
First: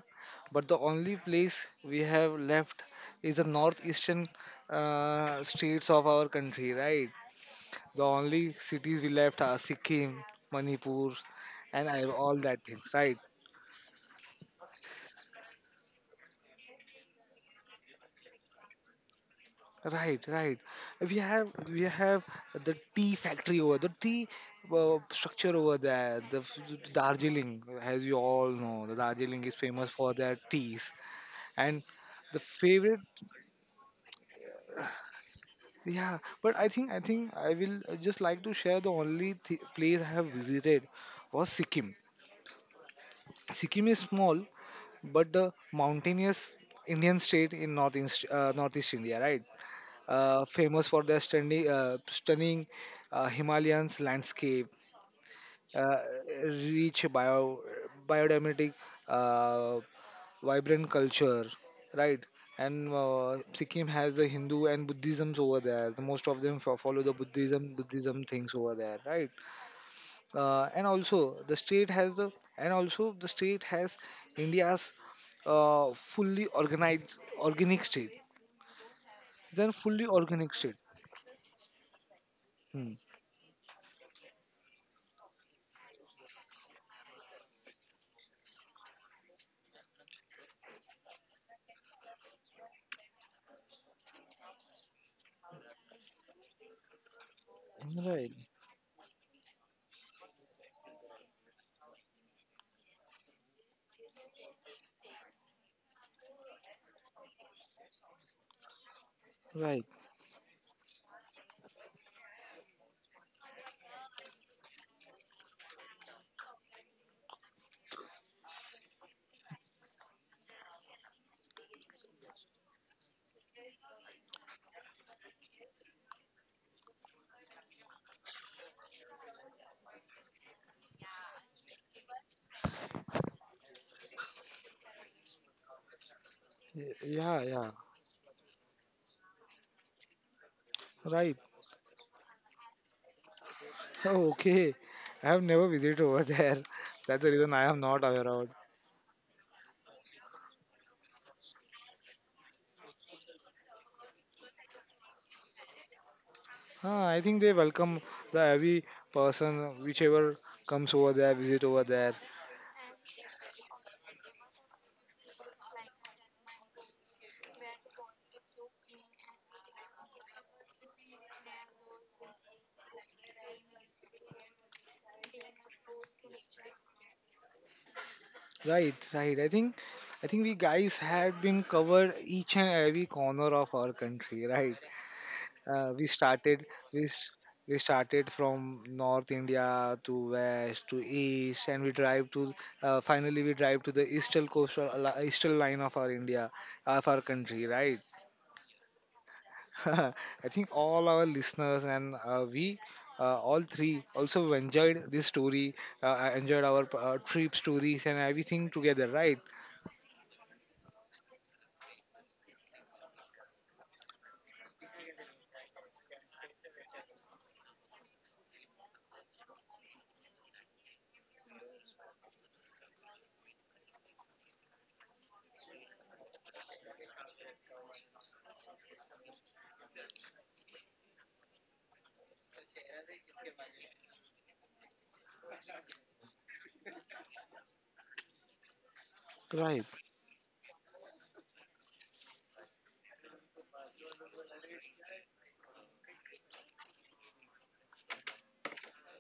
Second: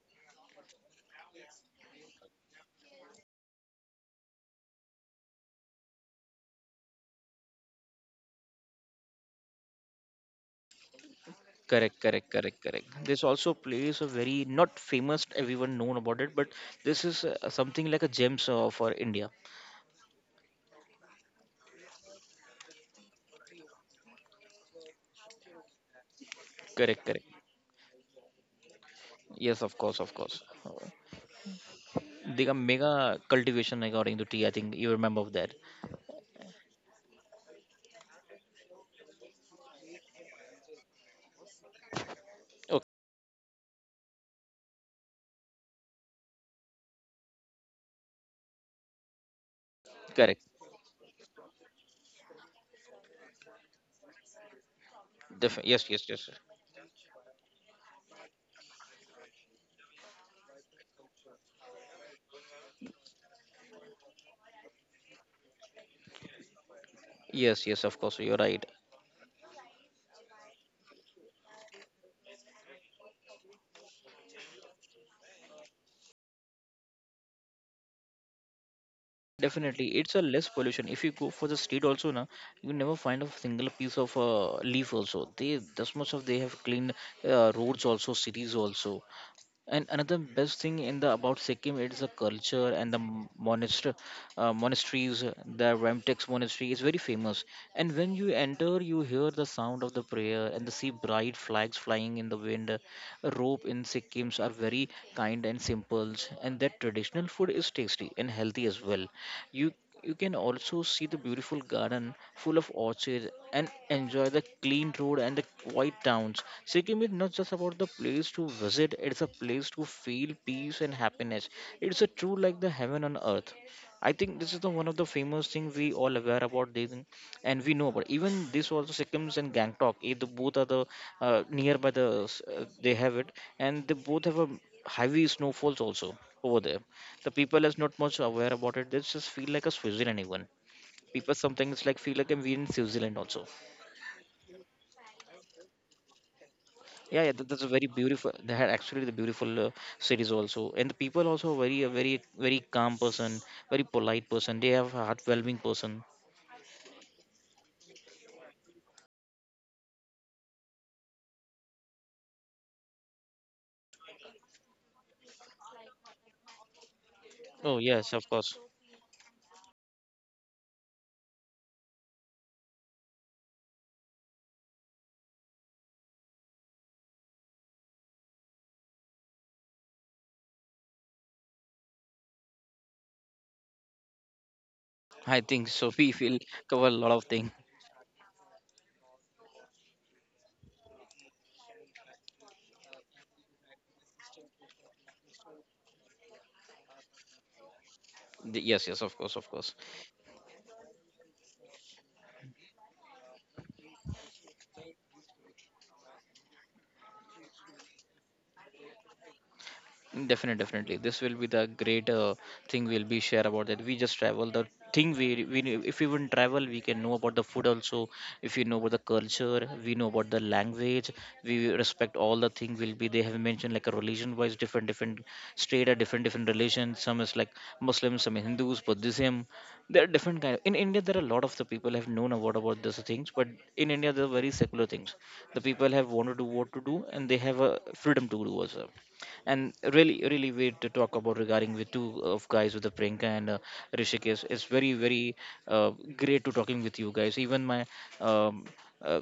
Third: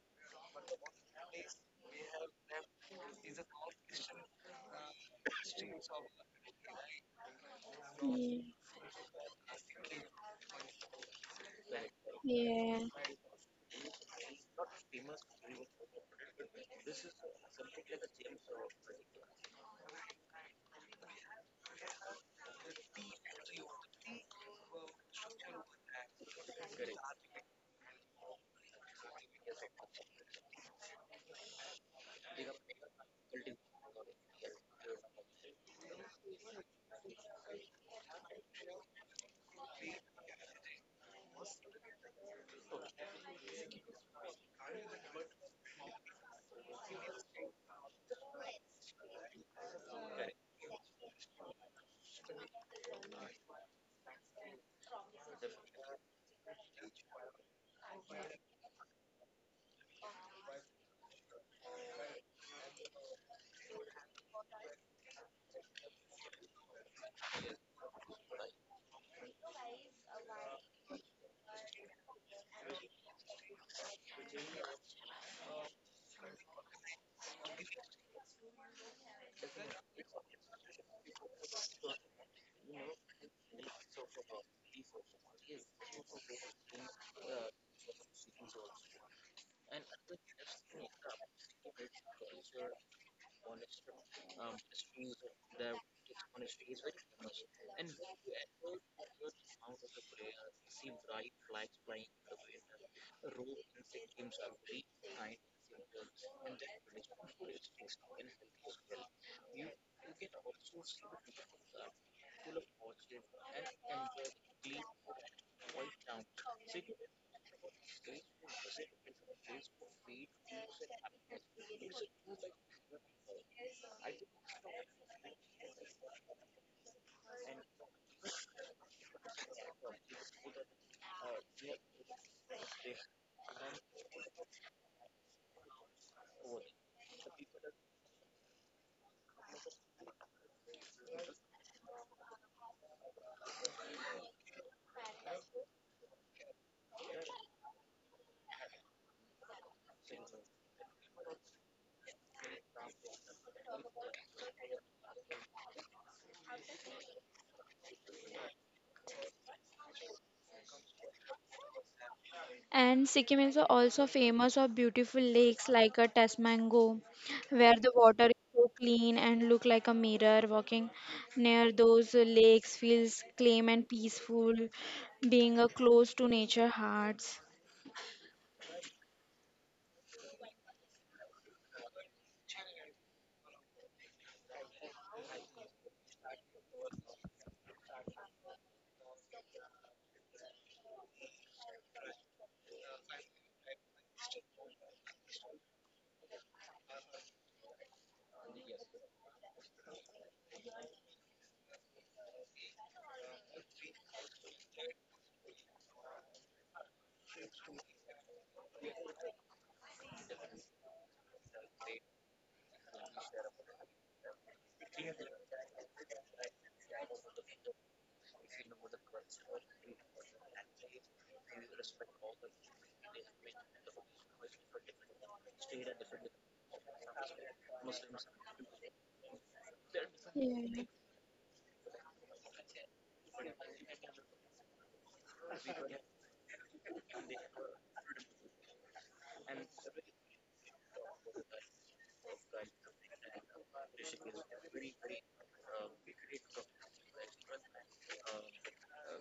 B: but the only place we have left is the northeastern states of our country, right? The
C: yeah,
B: only cities we left are Sikkim, Manipur, and
A: Correct, correct,
B: all
A: correct,
B: that
C: yeah.
B: things,
A: correct.
B: right?
A: This also plays a very not famous, everyone known about it, but this is something like a gems for India.
B: Right, right. We have the tea factory over the tea structure over there. The
A: Correct, correct.
B: Darjeeling, as you all know, the Darjeeling is
A: Yes, of
B: famous
A: course, of
B: for their
A: course.
B: teas. And the
A: They got
B: favorite,
A: mega cultivation according to tea, I think you remember of that.
B: yeah. But I will just like to share the only place I have visited was Sikkim.
A: Okay,
B: Sikkim is small, but the mountainous Indian state in northeast India, right?
A: correct.
B: Uh, famous for their stunning Himalayan landscape,
A: Def- yes,
B: uh,
A: yes, yes.
B: rich bio, biodynamic, uh, vibrant culture, right? And Sikkim has the Hindu and Buddhisms over there. The most of them follow the
A: Yes, yes, of course,
B: Buddhism
A: you're
B: things
A: right.
B: over there, right? And also the state has the and also the state has India's fully organized organic state. Then
A: Definitely,
B: fully
A: it's a less
B: organic state.
A: pollution. If you go for the street also na, you
B: Hmm.
A: never find a single piece of leaf also. They this much of they have cleaned roads also, cities also. And another best thing in the about Sikkim it's the culture and the monasteries. The Ramtex monastery is very famous. And when you
B: Right.
A: enter, you hear the sound of the prayer and the see bright flags flying in the wind. Rope in Sikkims are very kind and simple, and that traditional food is tasty and healthy as well. You
B: Right.
A: you can also see the beautiful garden full of orchids and enjoy the clean road and the quiet towns. Sikkim is not just about the place to visit, it's a place to feel peace and happiness. It's a true like the heaven on earth. I think this is the one of the famous thing we all aware about this thing, and we know about even this also Sikkim's and Gangtok, eh, the both are the nearby the they have it, and they both have a heavy snowfalls also over there.
B: Y-
A: The
B: Yeah,
A: people
B: yeah.
A: is not much aware about it, they just feel like a Switzerland even. People
B: Right.
A: sometimes like feel like we in Switzerland also.
B: Oh, okay. I have never visited over there. That's
A: Yeah,
B: the
A: yeah,
B: reason
A: that's
B: I
A: a
B: am
A: very
B: not aware
A: beautiful.
B: of.
A: They had actually the beautiful cities also, and the people also very a very very calm person, very polite person. They have a heartwarming person.
B: Ah, I think they welcome the every person whichever comes over there, visit over there.
C: And Sikkim is also famous for beautiful lakes like a Tasmango, where
A: Oh
C: the
A: yes,
C: water
A: of
C: is
A: course.
C: so clean and look like a mirror. Walking near those lakes feels calm and peaceful, being a close to nature hearts.
B: Right, right. I think we guys had been covered each and every corner of our country, right?
A: I think so.
B: uh, we
A: We will
B: started
A: cover a
B: we,
A: lot of
B: s-
A: things.
B: we started from North India to west to east and we drive to finally we drive to the eastern eastern line of our India, of our country, right?
A: Yes, yes, of course, of course.
B: I think all our listeners and we all three also enjoyed this story, enjoyed our trip stories and everything together, right?
A: Definitely, definitely. This will be the great thing we'll be share about that. We just travel. The thing we knew- if we wouldn't travel, we can know about the food also. If you know about the culture, we know about the language. We respect all the thing. Will be they have mentioned like a religion wise, different different state are different different religions. Some is like Muslims, some is Hindus, Buddhism. There are different kind. In
C: Yeah.
A: India, there are a lot of the people have known about these things, but in India, they're very secular things. The people have wanted to what to do, and they have a freedom to do also, and
B: Right.
A: really really weird to talk about regarding with two of guys with the Priyanka and Rishikesh. It's very very uh, great to talking with you guys. Even my um, uh,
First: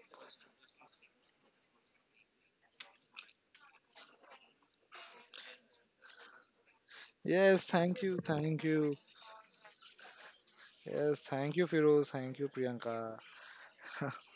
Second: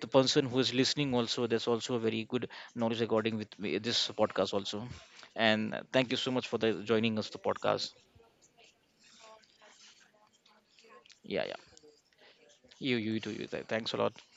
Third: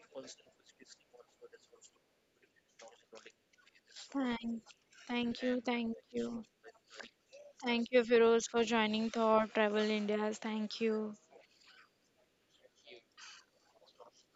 A: the person who is listening also there's also a very good knowledge regarding with me, this podcast
C: Thank,
A: also.
C: thank you,
A: And
C: thank
A: thank you so
C: you,
A: much for the joining us the
B: Yes,
C: thank
A: podcast.
B: thank
C: you,
B: you,
C: Firoz,
B: thank
C: for
B: you.
C: joining Thought Travel India's. Thank you.
B: Yes,
A: Yeah,
B: thank you,
A: yeah.
B: Firoz. Thank you, Priyanka.
A: You too. You thanks a lot.